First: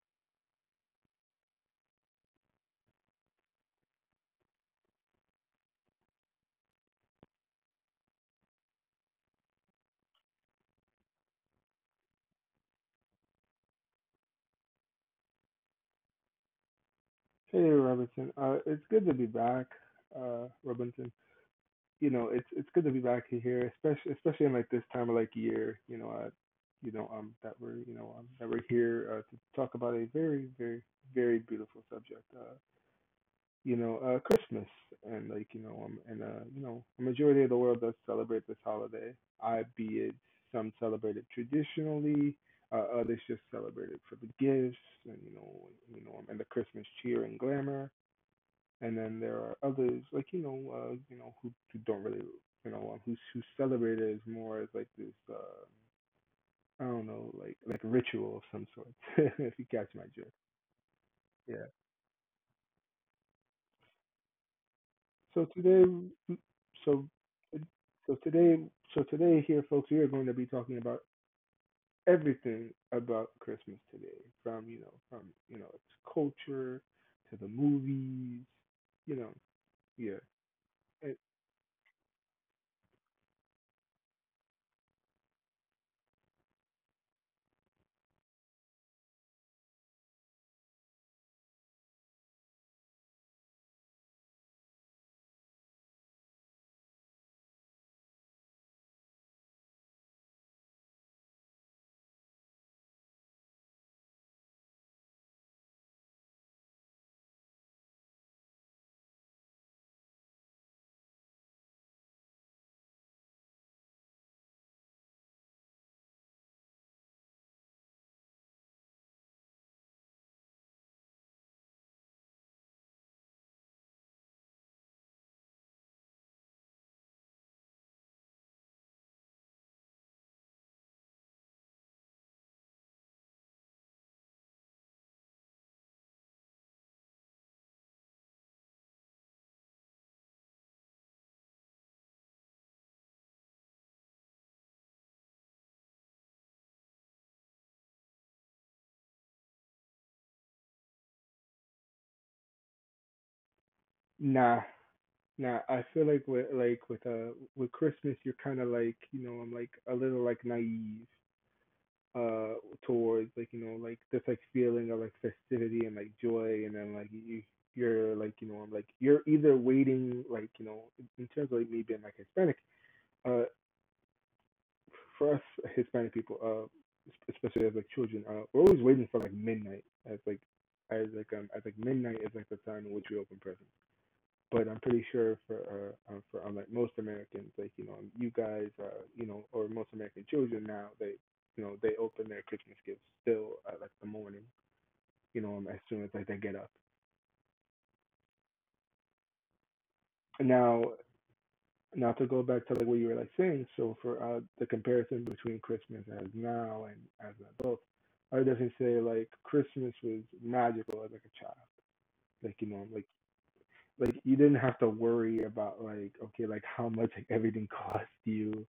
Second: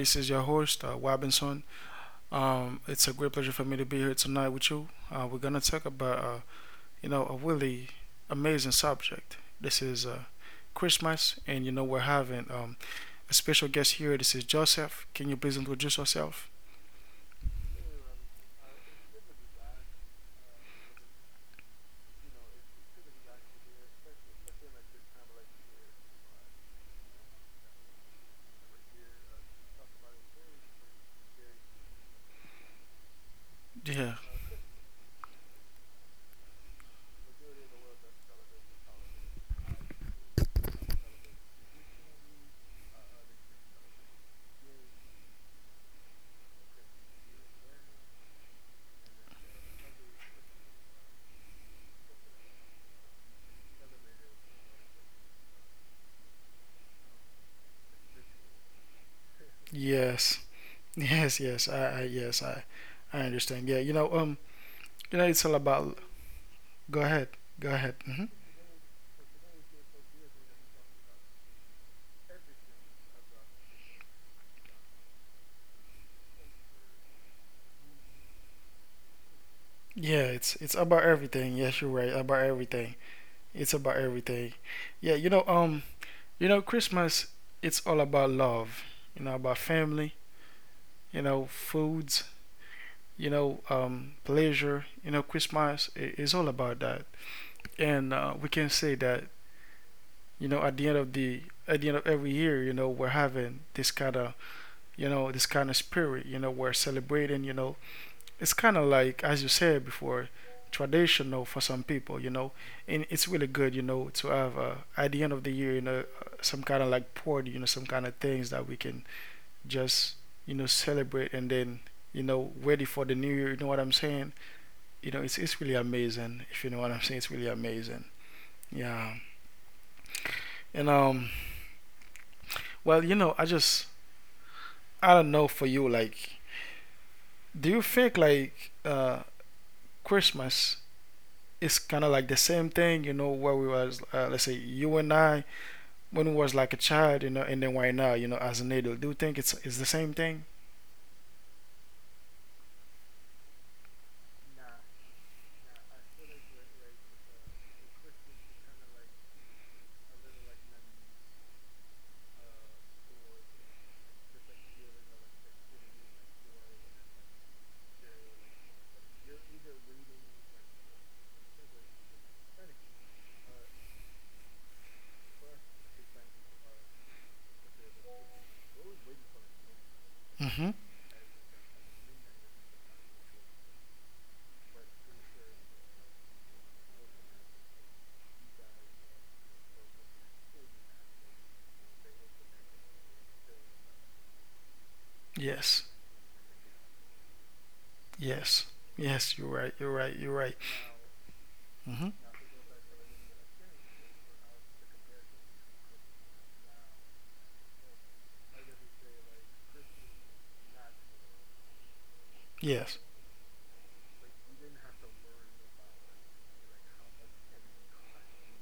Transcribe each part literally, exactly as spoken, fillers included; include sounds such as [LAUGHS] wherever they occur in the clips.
This is your host, uh, Robinson. Um, it's a great pleasure for me to be here tonight with you. Uh, we're gonna talk about uh, you know a really amazing subject. This is uh, Christmas, and you know we're having um, a special guest here. This is Joseph. Can you please introduce yourself? Hey, Robinson. Uh, it's good to be back, uh, Robinson. You know, it's it's good to be back here, especially especially in like this time of like year. You know, uh, you know, um, that we're you know um, that we're here uh, to talk about a very very very beautiful subject. Uh, you know, Yeah. uh, Christmas, and like you know um and uh you know a majority of the world does celebrate this holiday. I be it, some celebrate it traditionally. Uh, others just celebrate it for the gifts, and you know you know um, and the Christmas cheer and glamour. And then there are others, like, you know, uh, you know who, who don't really, you know, um, who's who celebrate it as more as like this, uh, I don't know, like like ritual of some sort [LAUGHS] if you catch my drift. Yes. [LAUGHS] Yes. Yeah. Yes. I. I Yes. I. I understand. Yeah. You know. Um. You know, it's so all today about. Go so ahead. Go ahead. so Hmm. today so today here, folks, we are going to be talking about everything about Christmas today, from you know from you know its culture to the movies you know yeah. Yeah. It's. It's about Eh. everything. Yes. You're right. About everything. It's about everything. Yeah, you know, um, you know, Christmas, it's all about love. You know, about family. You know, foods. You know, um, pleasure. You know, Christmas i- is all about that. And uh, we can say that. You know, at the end of the at the end of every year, you know, we're having this kind of, you know, this kind of spirit. You know, we're celebrating. You know, it's kind of like, as you said before, traditional for some people, you know, and it's really good, you know, to have, uh, at the end of the year, you know, uh, some kind of like party, you know, some kind of things that we can just, you know, celebrate, and then, you know, ready for the new year, you know what I'm saying? You know, it's it's really amazing, if you know what I'm saying, it's really amazing. Yeah. and um well, you know, I just, I don't know for you, like, do you think like, uh Christmas, it's kind of like the same thing, you know, where we was, uh, let's say, you and I, when we was like a child, you know, and then right now, you know, as an adult. Do you think it's it's the same thing? Nah. Now I feel like with like with uh with Christmas, you're kind of, like, you know, I'm like a little, like, naive, uh towards like, you know, like this, like, feeling of, like, festivity and, like, joy, and then, like, you you're like, you know, I'm like, you're either waiting, like, you know, in- terms of, like, me being, like, Hispanic. uh for us Hispanic people, uh especially as, like, children, uh we're always waiting for, like, midnight, as like, Mm-hmm. as like um as like midnight is, like, the time in which we open presents. But I'm pretty sure for uh, uh, for unlike most Americans, like, you know, you guys, uh, you know, or most American children now, they, you know, they open their Christmas gifts still at, like, the morning, you know, as Yes. soon as, like, they get up. Yes. Yes. You're right. You're right. You're right. Now, now Mm-hmm. to go back to, like, what you were, like, saying, so for uh, the comparison between Christmas as now and as an adult, I would definitely say, like, Christmas was magical as, like, a child, like, you know, Yes. like like you didn't have to worry about, like, okay, like, how much, like, everything [LAUGHS] cost you,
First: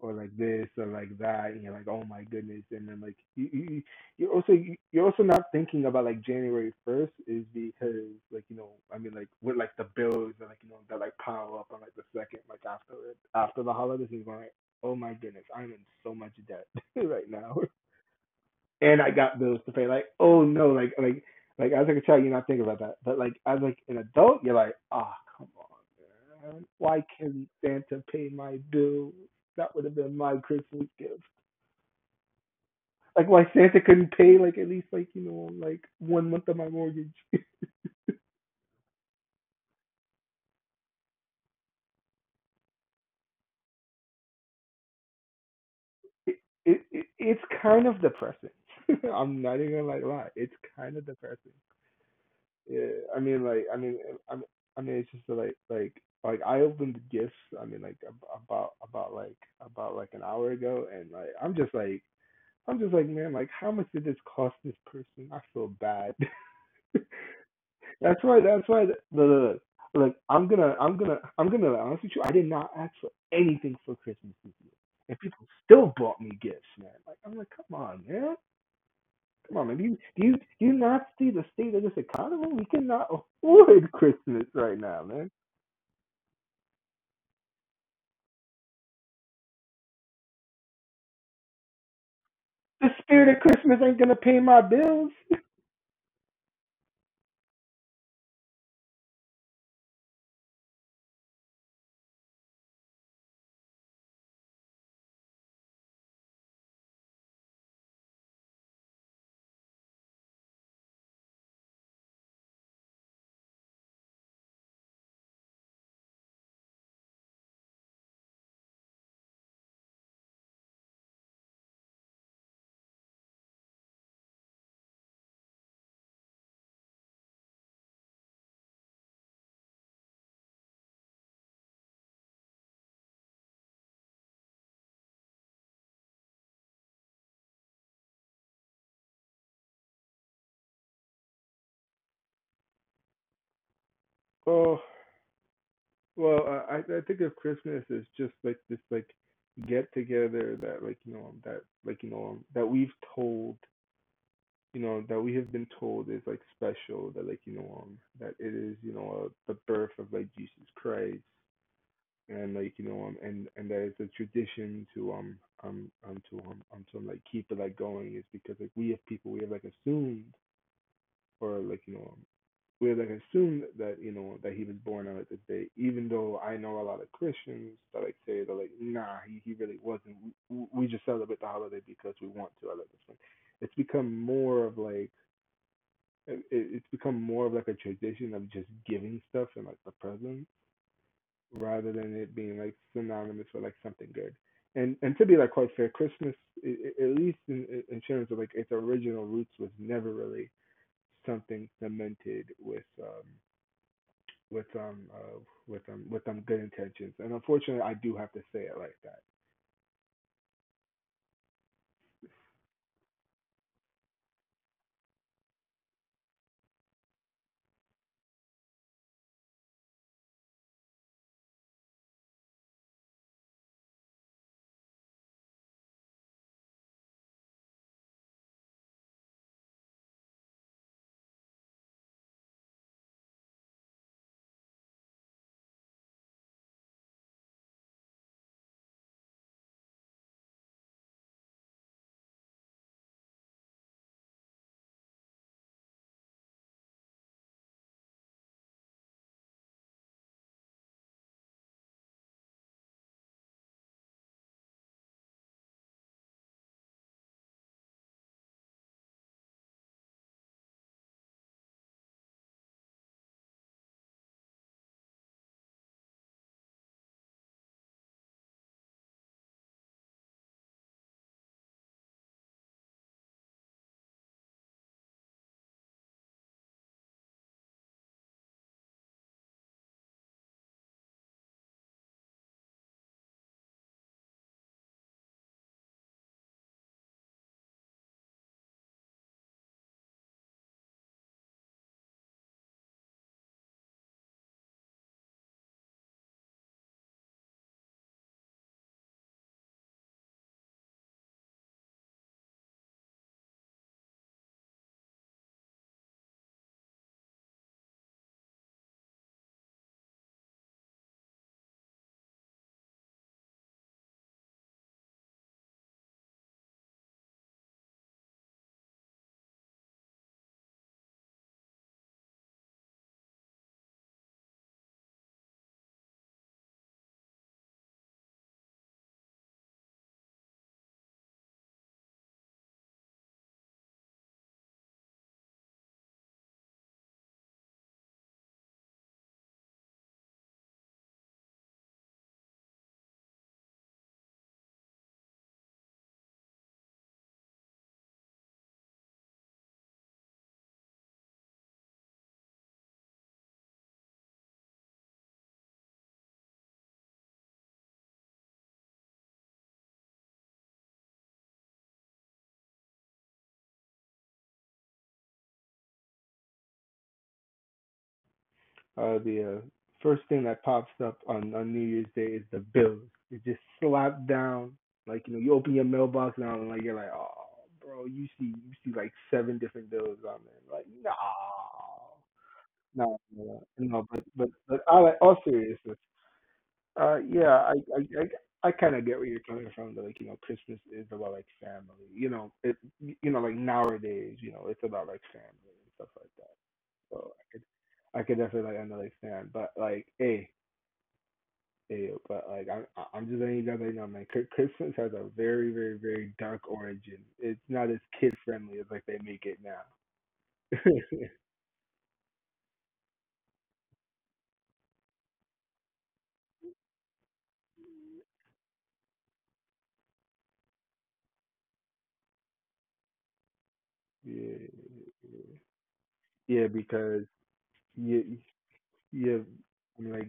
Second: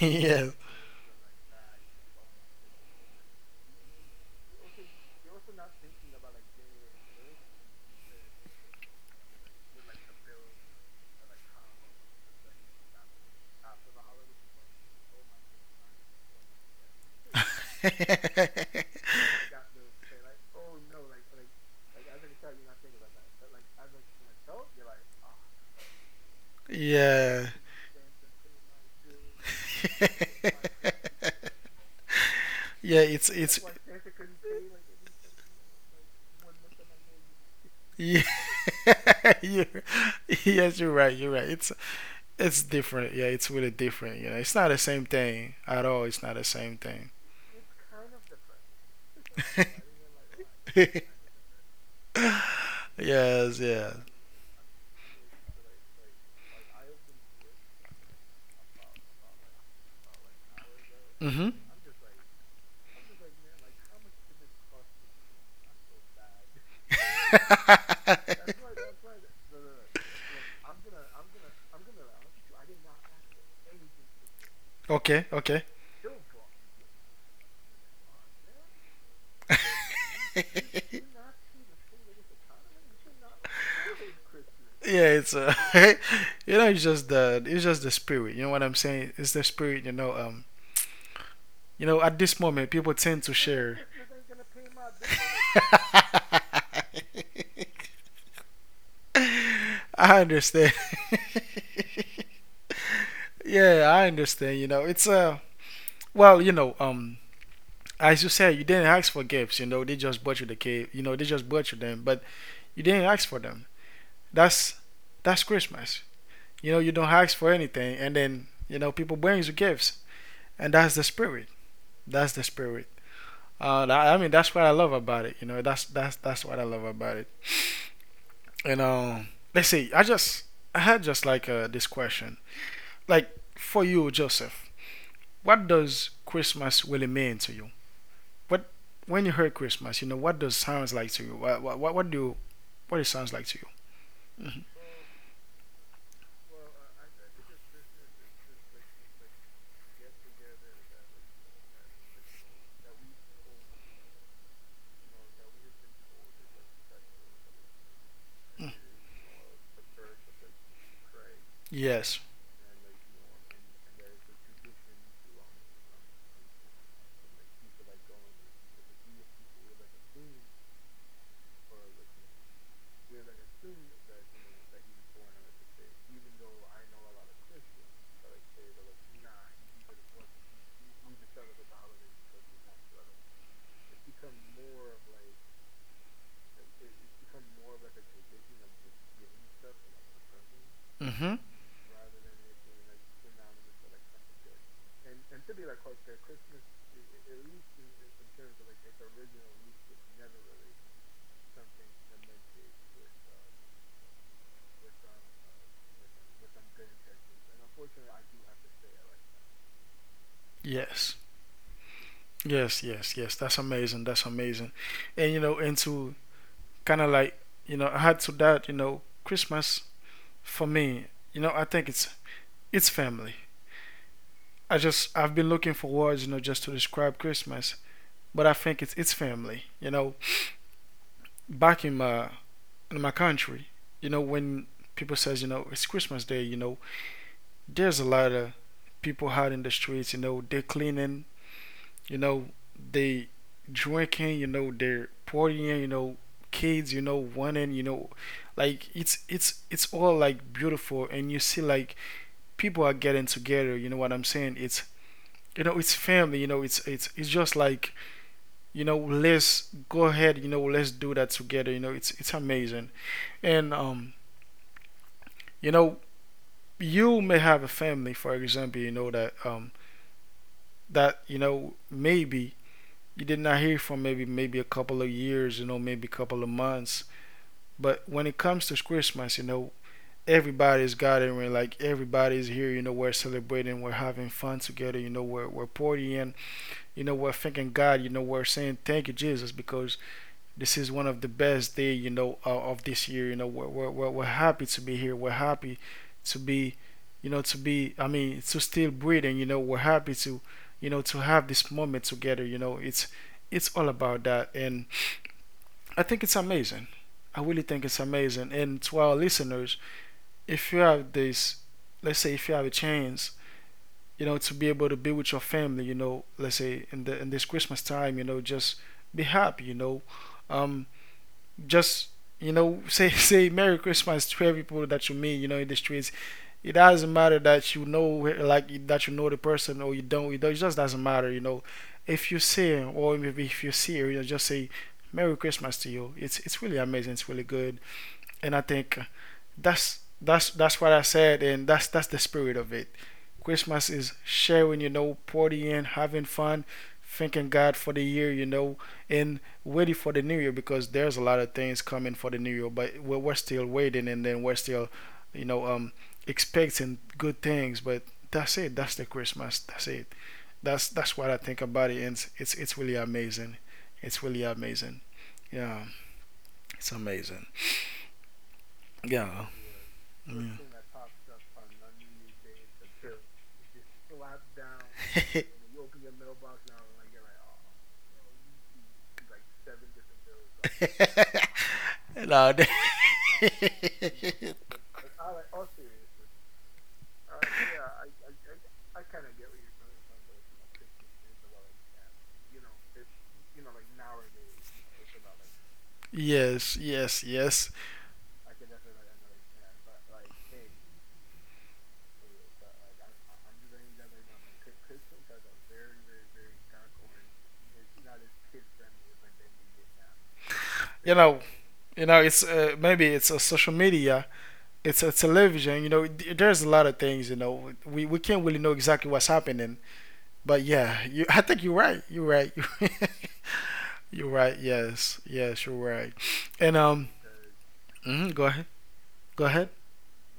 [LAUGHS] like, Yes. this, or, like, that, and you're like, oh my goodness. And then, like, you, you you- are also you- you're also not thinking about like january first, is because, like, you know, I mean, like, with, like, the bills and, like, you know, that, like, pile up on, like, the second, like, after it, after the holidays, you're going like, oh my goodness, I'm in so much debt [LAUGHS] right now, and I got bills to pay. Like, oh no, like like like as, like, a child, you're not thinking about that, but, like, as, like, an adult, you're like, ah, oh, come on, man. [LAUGHS] Why can't Yeah. Santa pay my bills? That would have been my Christmas gift. [LAUGHS] Yeah. Like, It's why it's. Santa couldn't pay like at least, like, you know, like one month of my mortgage? [LAUGHS] it, Yeah, [LAUGHS] you, yes, you're right. You're right. It's it's different. Yeah, it's really different. You know, it's not the same thing at all. It's not the same it, it thing. it's kind of depressing. [LAUGHS] I'm not even gonna, like, lie, it's kind of [LAUGHS] depressing. Yeah, I mean, Yes, like, I yes. mean, eh, I mean, I mean, it's just, like, like, like I opened the gifts. I mean, like, ab- about about like, about, like, an hour ago, and like Mhm. I'm just like I'm just like, man, like, how much did this cost this person? I feel bad. [LAUGHS] That's why. [LAUGHS] That's why. Look, look, look, look, I'm gonna, I'm gonna, I'm gonna be honest with you. I did not ask for anything for Christmas this year, Okay, and people okay. still bought me gifts, man. Like, I'm like, come on, man. Come on, man. Do you, do you do you not see the state of this economy? We cannot afford [LAUGHS] Christmas right Yeah, now, it's man. uh, [LAUGHS] you know, it's just the, it's just the spirit. You know what I'm saying? It's the spirit. You know, um, you know, at this moment, people The tend to spirit of share. Christmas ain't gonna pay my bills. [LAUGHS] [LAUGHS] I understand. [LAUGHS] Yeah, I understand. You know, it's uh, well, you know, um, as you said, you didn't ask for gifts. You know, they just bought you the cake. You know, they just bought you them, but you didn't ask for them. That's that's Christmas. You know, you don't ask for anything, and then you know people bring you gifts, and that's the spirit. That's the spirit. Uh, tha- I mean, that's what I love about it. You know, that's that's that's what I love about it. And um, Let's see. I just I had just like, uh, this question, like, for you, Joseph, what does Christmas really mean to you? What, when you heard Christmas, you know, what does sounds like to you? What what what, do you, what it sounds like to you? Hmm. Oh, well, I I I think of Christmas as just, like, this, like, get together that, like, you know, that like you know um, that we've told you know that we have been told is, like, special, that, like, you know, um that it is, you know, uh, the birth of, like, Jesus Christ, Yes. and, like, you know, um and and that it's a tradition to, um um um to um, um to, like, keep it, like, going, is because, like, we have people, we have like, assumed, or, like, you know, um, we have, like, assumed that, you know, that he was born on, like, this day, even though I know a lot of Christians that, like, say they're like, nah, he he really wasn't. We, we just celebrate the holiday because we want to. I like this one. It's become more of, like, it- it's become more of, like, a tradition of just giving stuff and, like, the presents, Hmm. rather than it being, like, synonymous with, like, something good. And, and to be, like, quite fair, Christmas, i- i- at least in, in terms of, like, its original roots, was never really something cemented with um with um uh, with um with um good intentions. And unfortunately, I do have to say it like that. Yes. Yes. Yes. Yes. That's amazing. That's amazing. And you know, and to kind of like, you know, add to that, you know, Christmas for me, you know, I think it's it's family. I just, I've been looking for words, you know, just to describe Christmas, but I think it's it's family. You know, back in my in my country, you know, when people says, you know, it's Christmas Day, you know, there's a lot of people out in the streets, you know, they're cleaning, you know, they drinking, you know, they're partying, you know, kids, you know, wanting, you know, like it's it's it's all like beautiful, and you see like people are getting together. You know what I'm saying? It's, you know, it's family. You know, it's it's it's just like, you know, let's go ahead. You know, let's do that together. You know, it's it's amazing, and um you know, you may have a family, for example, you know, that um that you know maybe you did not hear from, maybe, maybe a couple of years, you know, maybe a couple of months. But when it comes to Christmas, you know, everybody's gathering, like everybody's here, you know, we're celebrating, we're having fun together, you know, we're we're partying, you know, we're thanking God, you know, we're saying thank you Jesus, because this is one of the best day, you know, uh, of this year. You know, we're, we're, we're happy to be here. We're happy to be, you know, to be, I mean, to still breathing. You know, we're happy to, you know, to have this moment together. You know, it's it's all about that, and I think it's amazing. I really think it's amazing. And to our listeners, if you have this, let's say, if you have a chance, you know, to be able to be with your family, you know, let's say, in the in this Christmas time, you know, just be happy, you know, um, just you know [LAUGHS] say say Merry Christmas to every people that you meet, you know, in the streets. It doesn't matter that you know, like, that you know the person or you don't, it just doesn't matter, you know, if you see her, or maybe if you see her, you know, just say Merry Christmas to you. it's it's really amazing, it's really good, and I think that's that's that's what I said, and that's that's the spirit of it. Christmas is sharing, you know, partying, having fun, thanking God for the year, you know, and waiting for the new year, because there's a lot of things coming for the new year, but we're, we're still waiting, and then we're still, you know, um, expecting good things. But that's it. That's the Christmas. That's it. That's that's what I think about it, and it's it's, it's really amazing. It's really amazing. Yeah, it's amazing. uh, Yeah. The uh, first thing that Yeah. pops up on, on New Year's Day is the bills. It just slapped down. Like, you know, you open your mailbox now and, like, you're like, oh, bro, you see you see like [LAUGHS] seven different bills on there. Like, no, No. [LAUGHS] no, no, no. But, but but all, like, all seriousness, uh, yeah, I I. I I kind of get where you're coming from. That, like, you know, Christmas is about, like, family. You know, it, you know, like, nowadays, you know, it's about, like, family and stuff like that. Yes, yes, So I could yes. I could definitely, like, understand. But, like, hey, hey but, like, I'm I'm just letting you guys know, man, Chri- Christmas has a very, very, very dark origin. It's not as kid friendly as, like, they make it now. [LAUGHS] You know, you know, it's uh, maybe it's a social media, it's a television. You know, th- there's a lot of things. You know, we we can't really know exactly what's happening. But yeah, you, I think you're right. You're right. [LAUGHS] You're right. Yes, Yeah. yes, you're right. And Yeah, um, because Hmm. yeah Go ahead. Go yeah ahead. I'm like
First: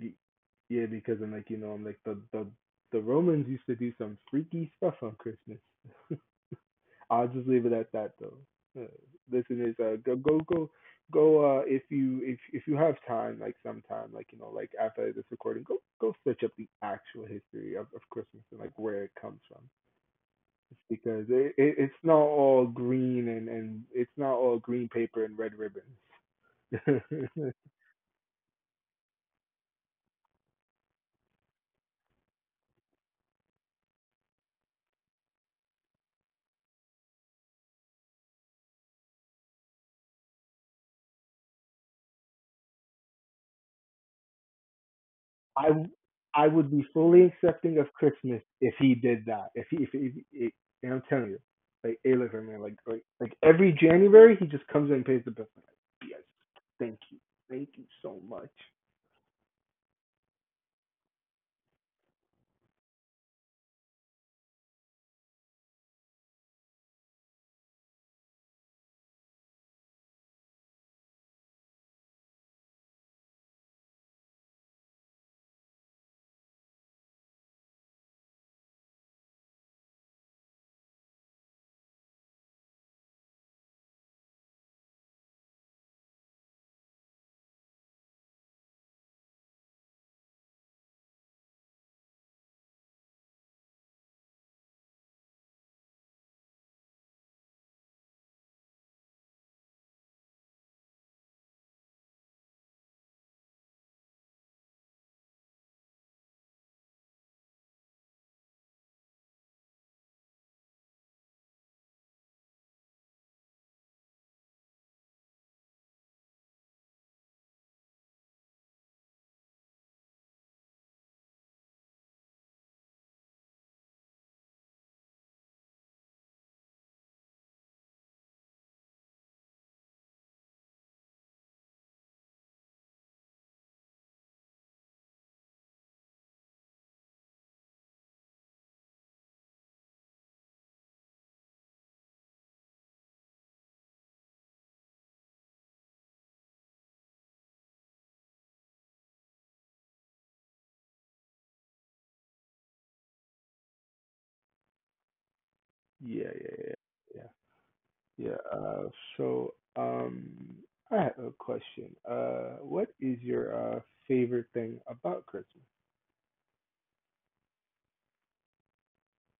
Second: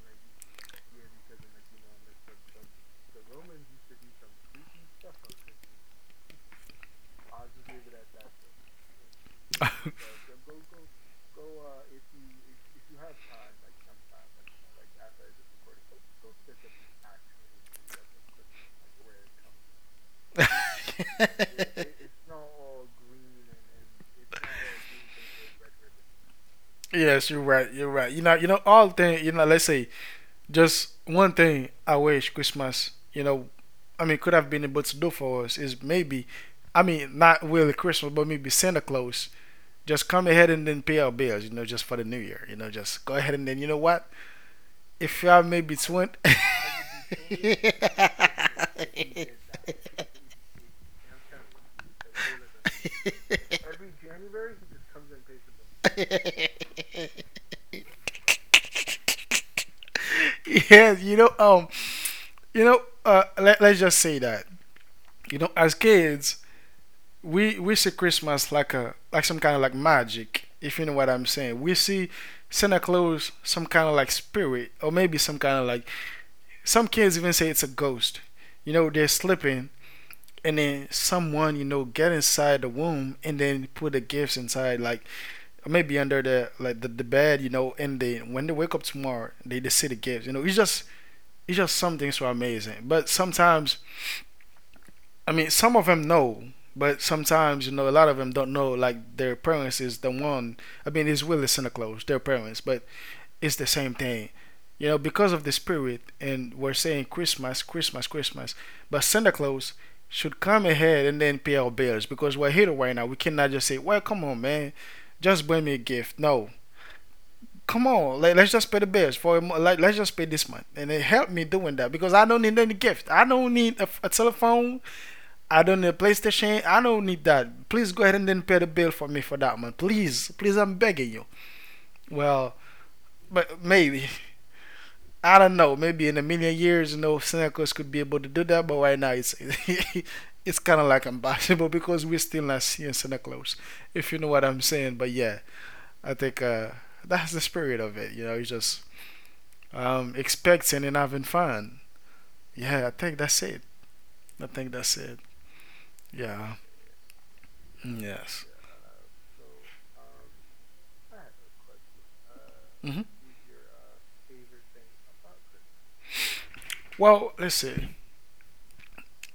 yeah, because I'm like, you know, I'm like, the the the Romans used to do some freaky stuff on Christmas. [LAUGHS] I'll just leave it at that though. Uh, Listeners, uh, go, go, go, [LAUGHS] go. Uh, if you, if if you have time, like, sometime, like, you know, like, after this recording, go go search up the actual history of, of Christmas, and, like, where it comes from. It's because, it, it it's not all green, and and it's not all green paper and red ribbons. Yes, you're right. [LAUGHS] You're right. You know, you know, all thing. You know, let's say just one thing. I wish Christmas, you know, I mean, could have been able to do for us is maybe, I mean, not really Christmas, but maybe Santa Claus. Just come ahead and then pay our bills. You know, just for the New Year. You know, just go ahead and then you know what, if y'all I maybe twin. I would be fully Every accepting of Christmas if he did that. If he if, if, [LAUGHS] if and I'm telling you, like, a look, man, like like like every January he just comes in and pays the bill. Like, yes, thank you, thank you so much. yeah, you know, um, you know, uh, let, let's just say that you know, as kids, we we see Christmas like a, like some kind of like magic, if you know what I'm saying. We see Santa Claus some kind of like spirit, or maybe some kind of like, some kids even say it's a ghost. You know, they're sleeping, and then someone you know get inside the womb and then put the gifts inside, like, maybe under the, like, the, the bed, you know, and they when they wake up tomorrow, they, they see the gifts, you know, it's just, it's just some things so amazing. But sometimes, I mean, some of them know, but sometimes you know a lot of them don't know, like, their parents is the one, I mean, it's really Santa Claus their parents, but is the same thing. You know, because of the spirit, and we're saying Christmas, Christmas, Christmas. But Santa Claus should come ahead and then pay our bills, because we're here right now. We cannot just say, "Well, come on, man, just bring me a gift." No, come on, let, us just pay the bills for a, like, let's just pay this month, and it helped me doing that, because I don't need any gift. I don't need a, a telephone. I don't need a PlayStation. I don't need that. Please go ahead and then pay the bill for me for that month, please, please. I'm begging you. Well, but maybe I don't know. Maybe in a million years, you know, Senecos could be able to do that, but right now it's [LAUGHS] it's kind of like impossible [LAUGHS] because we're still not seeing Senecos, if you know what I'm saying. But yeah, I think uh, that's the spirit of it. You know, it's just um, expecting and having fun. Yeah, I think that's it. I think that's it. Yeah, Yeah. yeah, yeah, yeah, Mm, yeah. yes. Uh, so, um, I have a question. Uh, what Hmm. is your uh favorite thing about Christmas? Well, let's see.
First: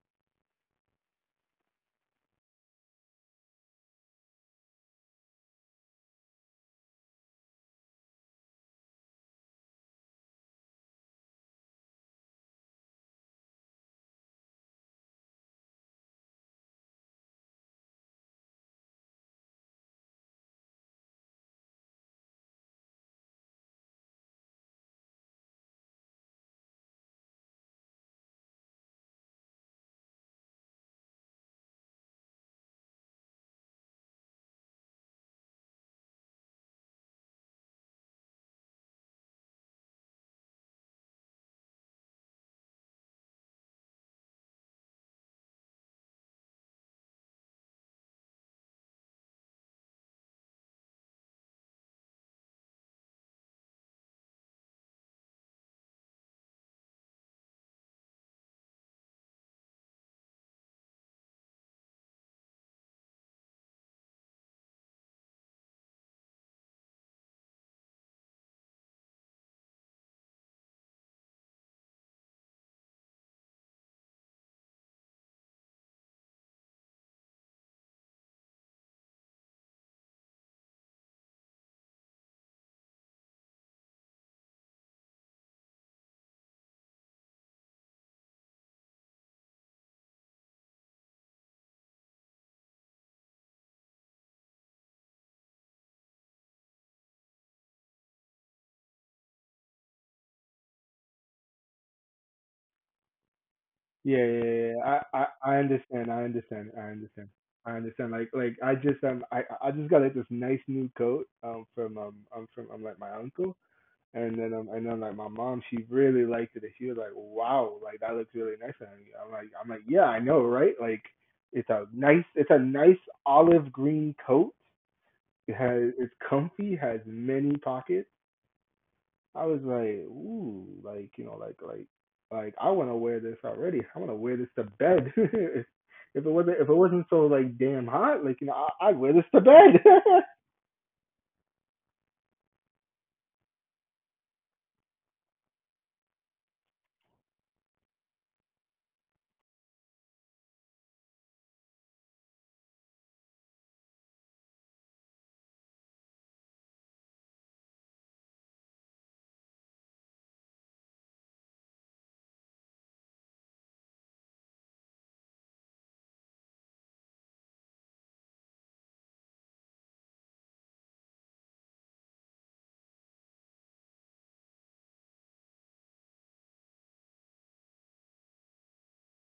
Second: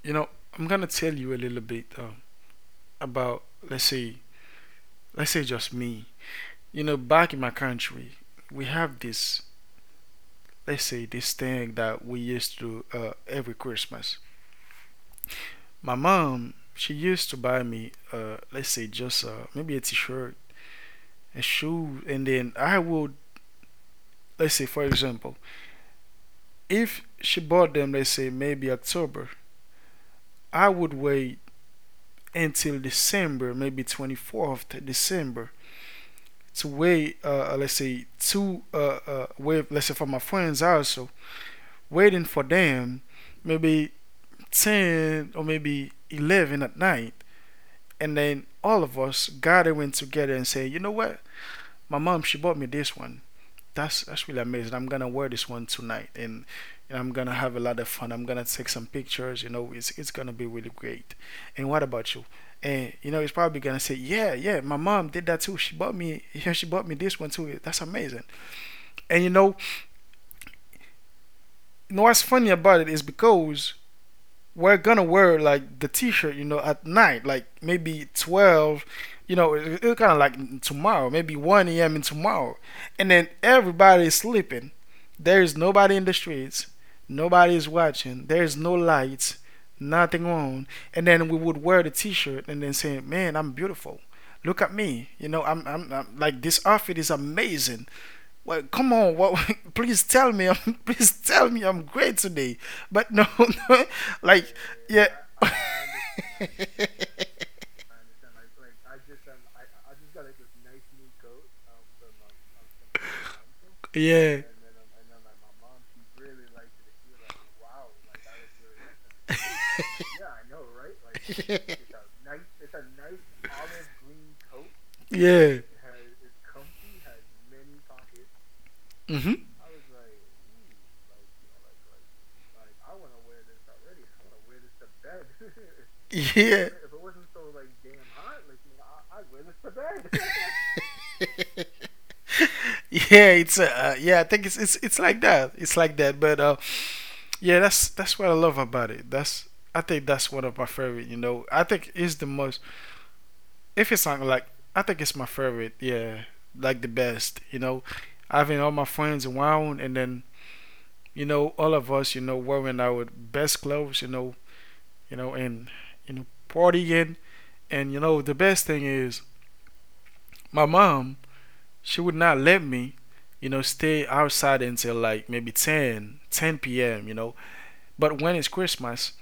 You know, I'm gonna tell you a little bit um, about let's say let's say just me. You know, back in my country, we have this, let's say, this thing that we used to do uh, every Christmas. My mom, she used to buy me, uh, let's say, just uh, maybe a T-shirt, a shoe, and then I would, let's say, for example, if she bought them, let's say, maybe October, I would wait until December, maybe twenty-fourth December, to wait, uh, uh, let's say, to uh, uh, wait, let's say, for my friends also, waiting for them, maybe ten or maybe eleven at night. And then all of us gathering together and saying, you know what? My mom, she bought me this one. That's that's really amazing. I'm gonna wear this one tonight, and, and I'm gonna have a lot of fun. I'm gonna take some pictures. You know, it's it's gonna be really great. And what about you? And you know, it's probably gonna say, yeah, yeah, my mom did that too. She bought me [LAUGHS] yeah, she bought me this one too. That's amazing. And you know, you know what's funny about it is because we're gonna wear like the t-shirt, you know, at night, like maybe twelve. You know, it, it's it kind of like tomorrow, maybe one a.m in tomorrow, and then everybody is sleeping. There's nobody in the streets, nobody is watching, there's no lights, nothing on. And then we would wear the t-shirt and then say, man, I'm beautiful. Look at me. You know, i'm, I'm, I'm like, this outfit is amazing. Well, come on, what, [LAUGHS] please tell me, I'm, [LAUGHS] please tell me I'm great today. But no, [LAUGHS] no, Yeah, yeah, like, yeah. Yeah. yeah. I, I, [LAUGHS] I understand. I understand. I understand. I understand. Like, like I just, um, I, I I just got, like, this nice new coat, um from, um, I'm from I'm like, my uncle, and yeah. then, um, and then, like, my mom, she really liked it. And she was like, wow, like, that looks really nice. On And I'm like, I'm like, yeah, I know, right? Like, [LAUGHS] it's a nice, it's a it's. nice olive green coat. It Yeah. has, it's comfy, has many pockets. Hmm. I was like, ooh, like, you know, like, like like I want to wear this already. I want to wear this to bed. [LAUGHS] If it If. Yeah. wasn't, if it It, wasn't so, like, damn hot, like, you know, I, I'd wear this to bed. bed. [LAUGHS] yeah, it's uh, uh, yeah. I think it's it's it's like that. It's like that. But uh, yeah, that's that's what I love about it. That's, I think that's one of my favorite. You know, I think it's the most. If it's not like, I think it's my favorite. Yeah, like the best. You know, having all my friends around, and then, you know, all of us, you know, wearing our best clothes, you know, you know, and you know, partying. And you know, the best thing is my mom. She would not let me, you know, stay outside until like maybe ten ten p m, you know. But when it's Christmas,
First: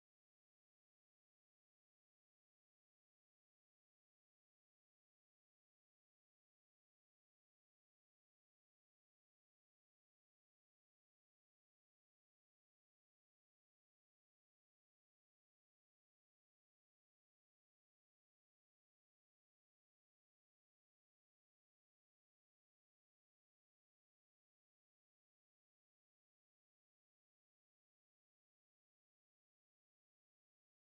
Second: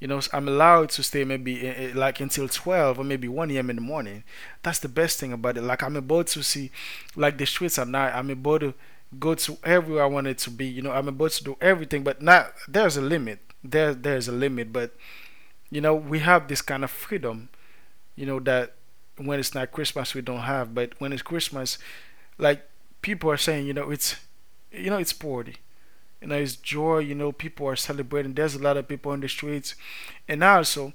you know, I'm allowed to stay maybe eh, eh, like until twelve or maybe one a.m in the morning. That's the best thing about it. Like, I'm able to see, like, the streets at night. I'm able to go to everywhere I wanted to be. You know, I'm able to do everything, but not, there's a limit, there, there's a limit. But you know, we have this kind of freedom, you know, that when it's not Christmas we don't have. But when it's Christmas, like, people are saying, you know, it's, you know, it's party, you know, it's joy, you know, people are celebrating, there's a lot of people on the streets. And also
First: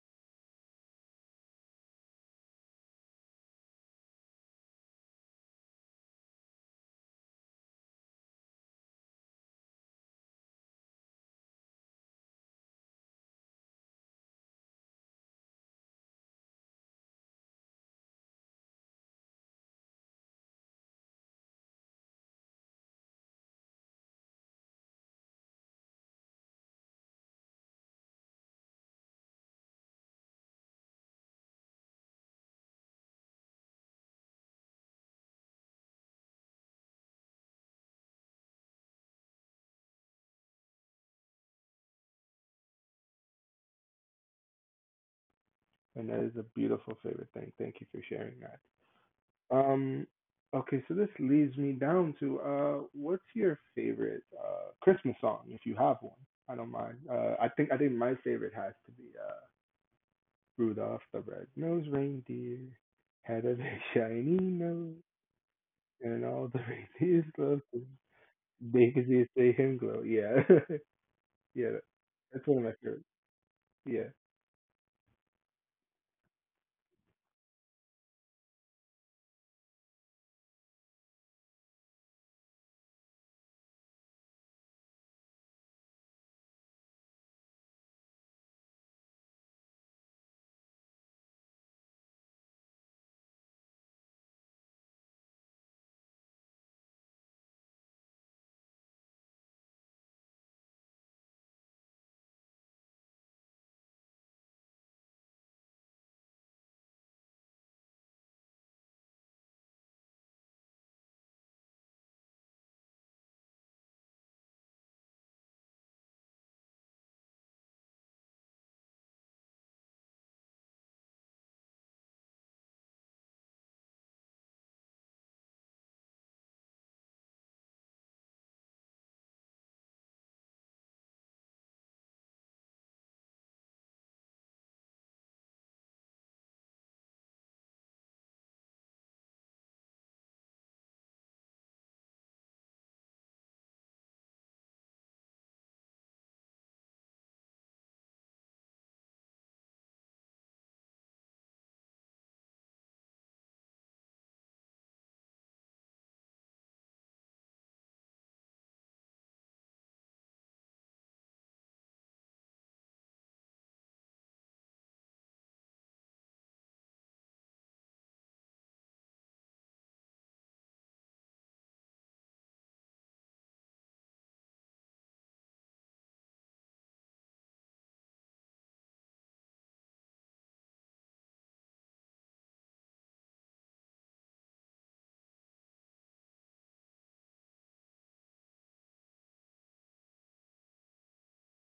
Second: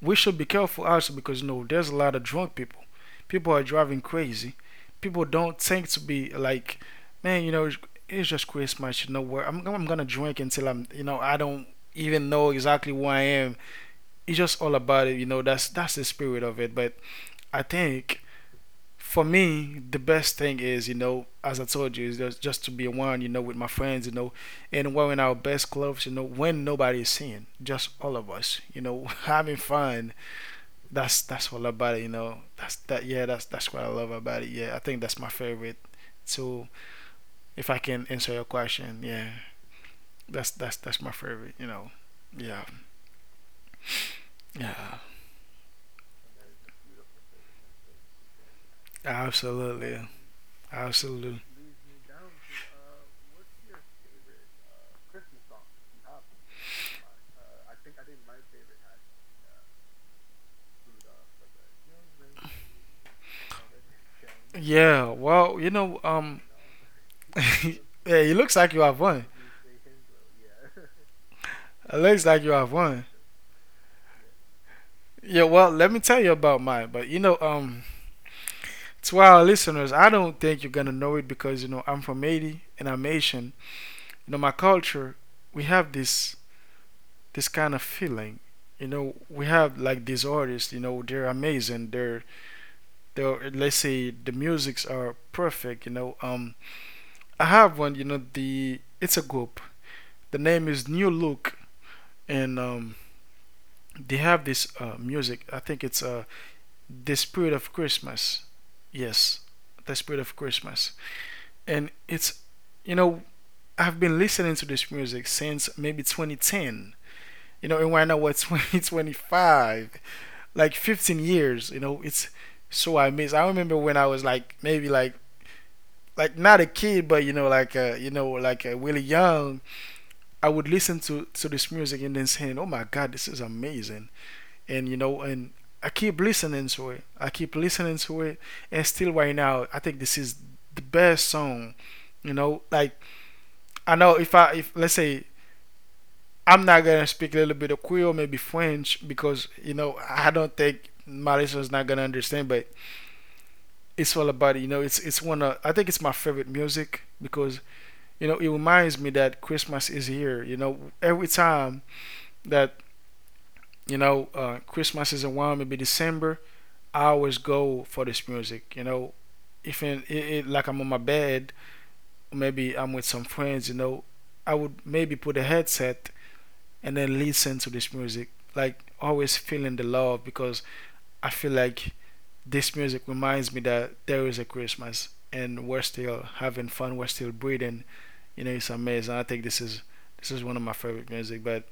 we should be careful also because, you know, there's a lot of drunk people. People are driving crazy. People don't think to be like, man, you know, it's just Christmas. You know where I'm, I'm gonna drink until I'm, you know, I don't even know exactly where I am. It's just all about it. You know, that's that's the spirit of it. But I think for me, the best thing is, you know, as I told you, is just, just to be one, you know, with my friends, you know, and wearing our best clothes, you know, when nobody is seeing, just all of us, you know, [LAUGHS] having fun, that's that's what I love about it, you know. That's that yeah, that's that's what I love about it. Yeah, I think that's my favorite. So if I can answer your question, yeah, that's that's that's my favorite, you know. Yeah, yeah, [LAUGHS] And that is a beautiful favorite thing. Thank you for sharing that. Um, absolutely, okay, so this absolutely. leads me down to, uh, what's your favorite uh Christmas song if you have one? I don't mind. Uh, I think I think my favorite has to be uh Rudolph the Red-Nosed Reindeer, had a [LAUGHS] big shiny nose. Yeah, well, you know, And um, all the [LAUGHS] babies [LAUGHS] love yeah, to it looks like you have one. Daisy say him glow. Yeah. [LAUGHS] Yeah. It looks like you That's one of have my one. favorites. Yeah. Yeah, well, let me tell you about mine. But you know, um, to our listeners, I don't think you're gonna know it because, you know, I'm from Haiti and I'm Asian. You know, my culture, we have this this kind of feeling. You know, we have like these artists. You know, they're amazing. They're they're let's say the musics are perfect. You know, um, I have one. You know, the it's a group. The name is New Look, and um, they have this uh, music. I think it's uh, the Spirit of Christmas. Yes, the Spirit of Christmas. And it's, you know, I've been listening to this music since maybe twenty ten. You know, and right now we're twenty twenty-five. [LAUGHS] like fifteen years, you know. It's, so i miss i remember when I was like maybe like like not a kid, but, you know, like, uh you know, like, uh, really young. I would listen to to this music and then saying, oh my god, this is amazing. And you know, and I keep listening to it, I keep listening to it. And still right now I think this is the best song. You know, like, I know if I, if let's say, I'm not gonna speak a little bit of Creole, maybe French, because, you know, I don't think my listeners not gonna understand. But it's all about it. You know, it's it's one of, I think it's my favorite music, because, you know, it reminds me that Christmas is here, you know, every time that, you know, uh, Christmas is around, maybe December, I always go for this music. You know, if in, it, it, like, I'm on my bed, maybe I'm with some friends, you know, I would maybe put a headset and then listen to this music, like always feeling the love, because I feel like, this music reminds me that there is a Christmas and we're still having fun, we're still breathing. You know, it's amazing. I think this is this is one of my favorite music. But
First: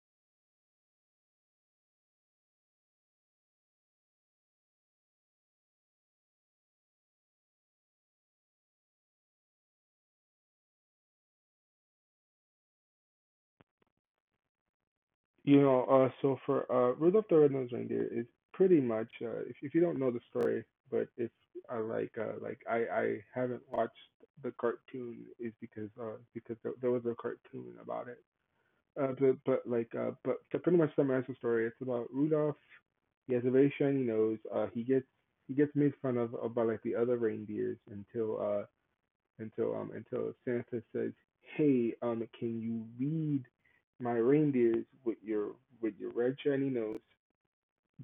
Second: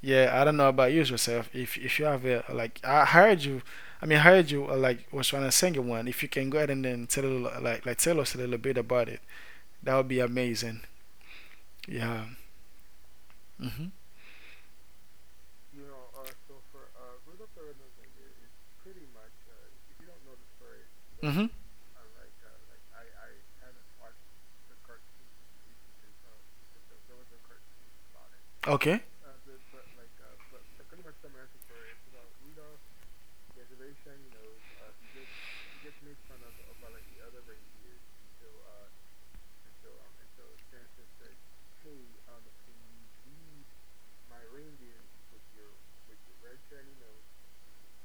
yeah, I don't know about you yourself. If if you have a, like, I heard you. I mean, I heard you uh, like, was trying to sing one. If you can go ahead and then tell, like, like tell us a little bit about it, that would be amazing. Yeah. Mhm. You know, uh so for uh Rudolph the Red-Nosed Reindeer is pretty much, uh if, if you don't know the story, but it's, Mhm. uh, like, uh like, I I haven't watched the cartoon, is because, uh because, there, there was a cartoon about it. Okay. Uh but but like uh but to pretty much summarize the story, it's about Rudolph. He has a very shiny nose. Uh he gets, he gets made fun of, of by, like, the other reindeers, until, uh until um until Santa says, "Hey, um, can you lead my reindeers with your, with your red shiny nose?"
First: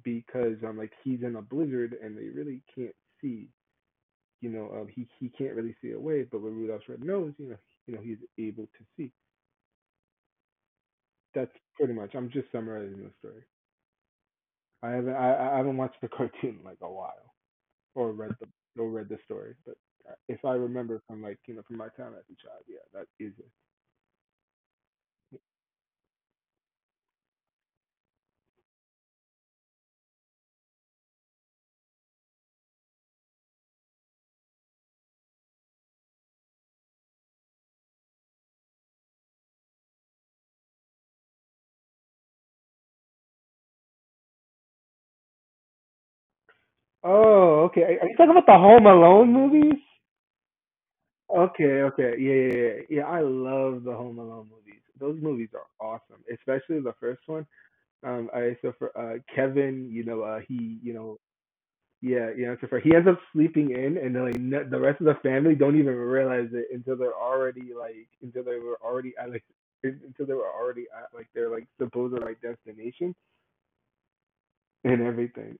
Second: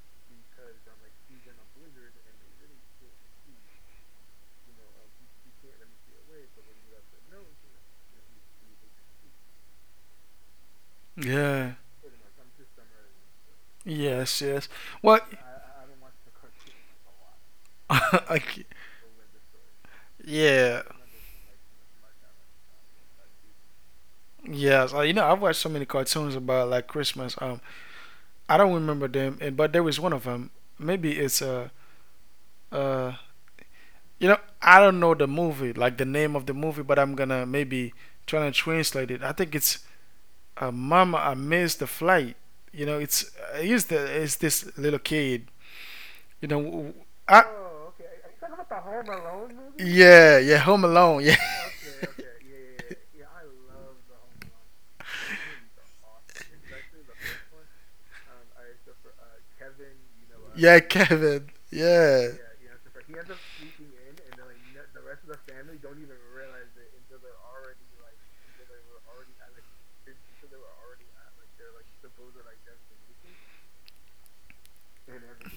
Because, um like, he's in a blizzard and they really can't see. You know, um, he he can't really see a way, but with Rudolph's red nose, you know, you know, he's able to see. That's Yeah. pretty much. I'm just summarizing the story. Yes. Yes. I haven't Well, I, I haven't watched the [LAUGHS] cartoon in like a while or read [LAUGHS] I the c or read the story, but uh, if I yeah. remember from like you know from my time as a child, yeah, that is it. Yes. Uh, you know, I've watched so many cartoons about like Christmas. Um, I don't remember them, and but there was one of them. Maybe it's uh uh. You know, I don't know the movie, like the name of the movie, but I'm gonna maybe try to translate it. I think it's uh, "Mama, I missed the flight." You know, it's it's the it's this little kid. You know, w- I Oh, okay. Are you talking about the Home Alone movies? Yeah, yeah, Home Alone, yeah. Um, Okay, okay. Yeah, yeah, yeah. Yeah, I love the Home Alone movies. Those movies are awesome, especially the first one. Um, I so for uh Kevin, you know, uh he, you yeah, know, Kevin, yeah, yeah, you know, so for he yeah. ends up sleeping in, and then like n- the rest of the family don't even realize it until they're already like until they were already at like until they were already at like their like supposed like destination and everything.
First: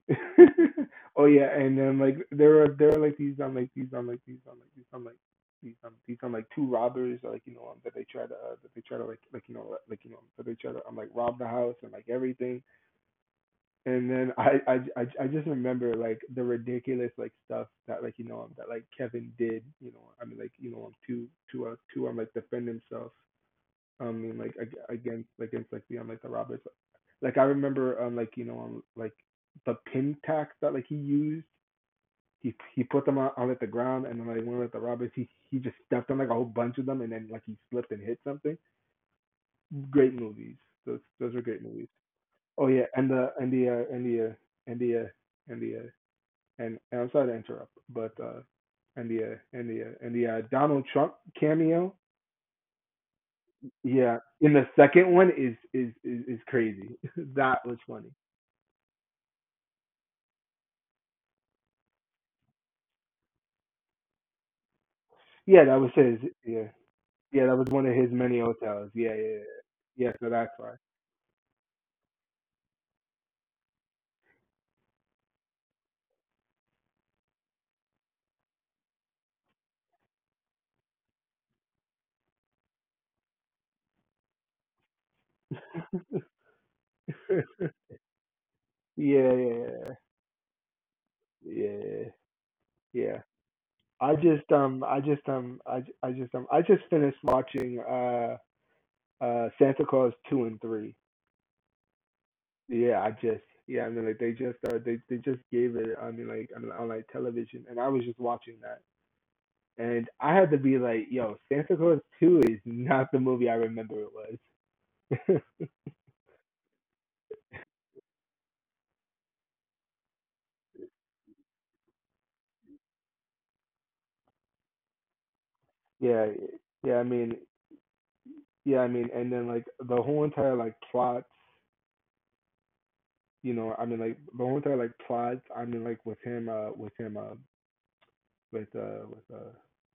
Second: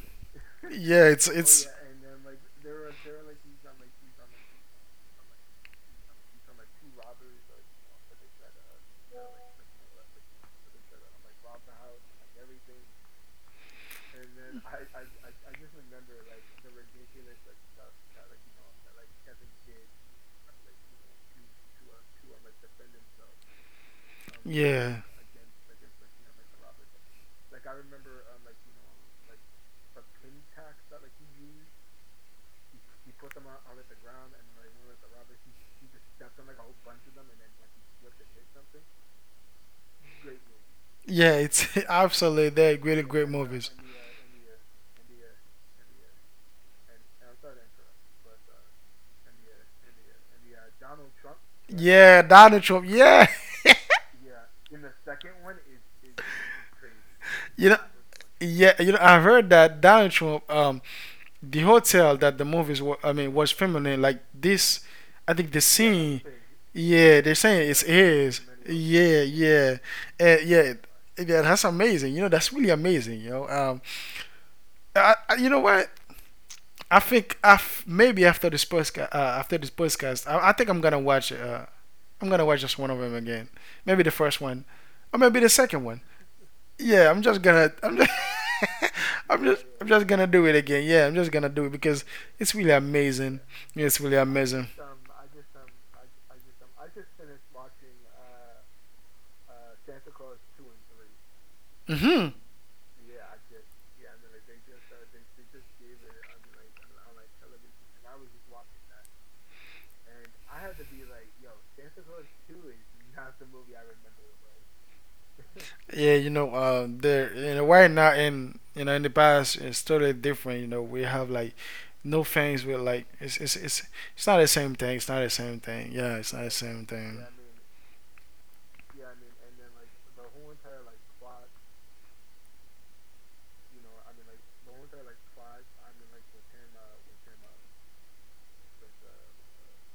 [LAUGHS] Oh yeah, [LAUGHS] and then like there were there were like these on like these on like these on like these on like these on these on like two robbers like you know um, that they try to uh, that they try to like like you know like like, you know that they try to um, like rob the house and like everything. And then I I I I just remember like the ridiculous like stuff that like you know um, that like Kevin did, you know I mean like you know um, to to uh, to um like defend himself, I mean, like ag- against against like the um, like the robbers. Like I remember um like you know um, like the pin tax that like he used. He he put them on, on like the ground and then like one of the robbers he he just stepped on like a whole bunch of them and then like he slipped and hit something. Great movies. Those Yeah, those are great it's [LAUGHS] movies. absolutely, Oh they're yeah, really and great the and movies. the uh, and the uh, and the uh, and the uh, and, and I'm sorry to interrupt, but uh and the uh, and the uh, and the uh, Donald Trump cameo. Yeah, Donald Trump, yeah. Yeah, and the second one is is is, is crazy. [LAUGHS] [LAUGHS] That you know, was funny. yeah, you know, I heard that Donald Trump, um, the hotel that the movies were, I mean, was feminine. Like this, I think, the Yeah, that was scene. his. Yeah, Yeah, they're yeah, that saying was it's one of his his. many hotels. Yeah, yeah, Yeah, yeah. yeah, Yeah, uh, so that's yeah. why. Yeah, that's amazing. You know, that's really amazing. You know, um, I, I, you know what? I think I maybe after this podcast, uh, after this podcast, I, I think I'm gonna watch. Uh, I'm gonna watch just one of them again. Maybe the first one, or maybe the second one. Yeah, I'm just [LAUGHS] gonna. I'm just. [LAUGHS] Yeah, I'm just. I'm yeah, just gonna do it again. Yeah, I'm just gonna do yeah, it because it's really yeah, yeah. amazing. Yeah, it's really I just amazing. um, I just um, I j- I just um, I just finished watching uh uh Santa Claus two and three. Mhm. Yeah, I just, yeah, I mean like they just uh they they just gave it, I mean like I, on like television, and I was just watching that. And I had to be like, yo, Santa Claus two is not the movie I remember it was. Yeah, you know, uh, there, you know, right now, in, you know, in the past, it's totally different. You know, we have like no things with like, it's it's it's it's not the same thing. It's not the same thing. [LAUGHS] Yeah, Yeah, it's not the same yeah, I thing. mean, yeah, I mean, and then like the whole entire like plot, you know, I mean like the whole entire like plot, I mean like with him, uh, with him, uh, with uh, with uh,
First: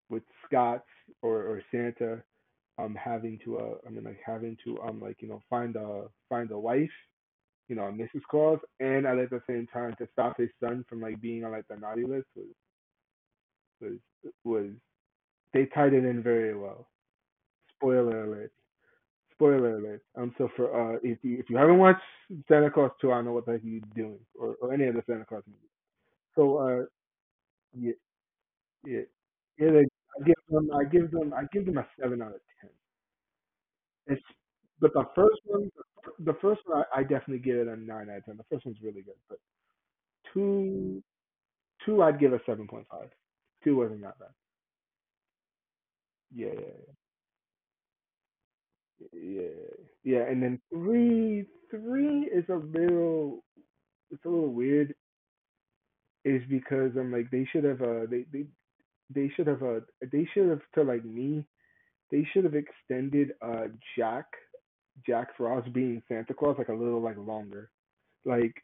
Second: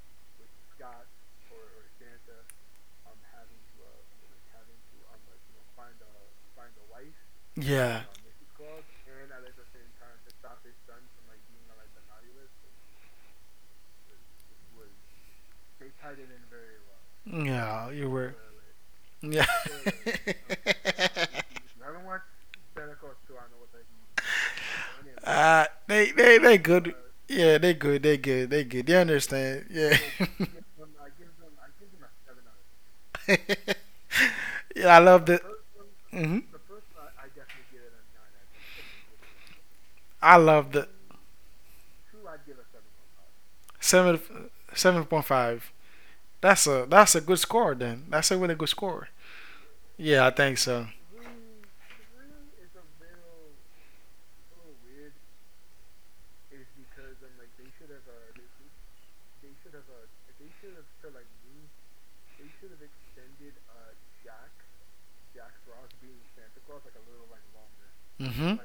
with Scott or or Santa, um, having to, uh, I mean like having to, um, like you know, find a find a wife, you know, Yeah. missus Claus, and at like, the same time to stop his son from like being on like the naughty list was was was they tied it in very well. Yeah, you Spoiler were. alert. Yeah. Spoiler alert. Um, so for uh, [LAUGHS] if you if you haven't watched Santa Claus two, I don't know what the heck you're doing, or, or any of the Santa Claus movies. Uh, they they So they uh, good. Yeah, they yeah, good. They good. They good. yeah, They understand. yeah. They, Yeah. I give them, I give them, I give them a seven out of ten. [LAUGHS] It's but Yeah, I the love first the. one, the Hmm. first one, I, I definitely give it a nine out of ten. The first one's really good, but Love the, two, two, I'd give a seven point five. Two wasn't seven that bad. seven point five. Yeah, yeah, That's a yeah. that's a good score. Then that's a really good score. Yeah, yeah, Yeah, I and think then so. three, three is a little, it's a little weird. Is because I'm like they should have uh they they they should have uh they should have to like me they should have extended uh Jack Jack Frost being Santa Claus like a little like longer Hmm. like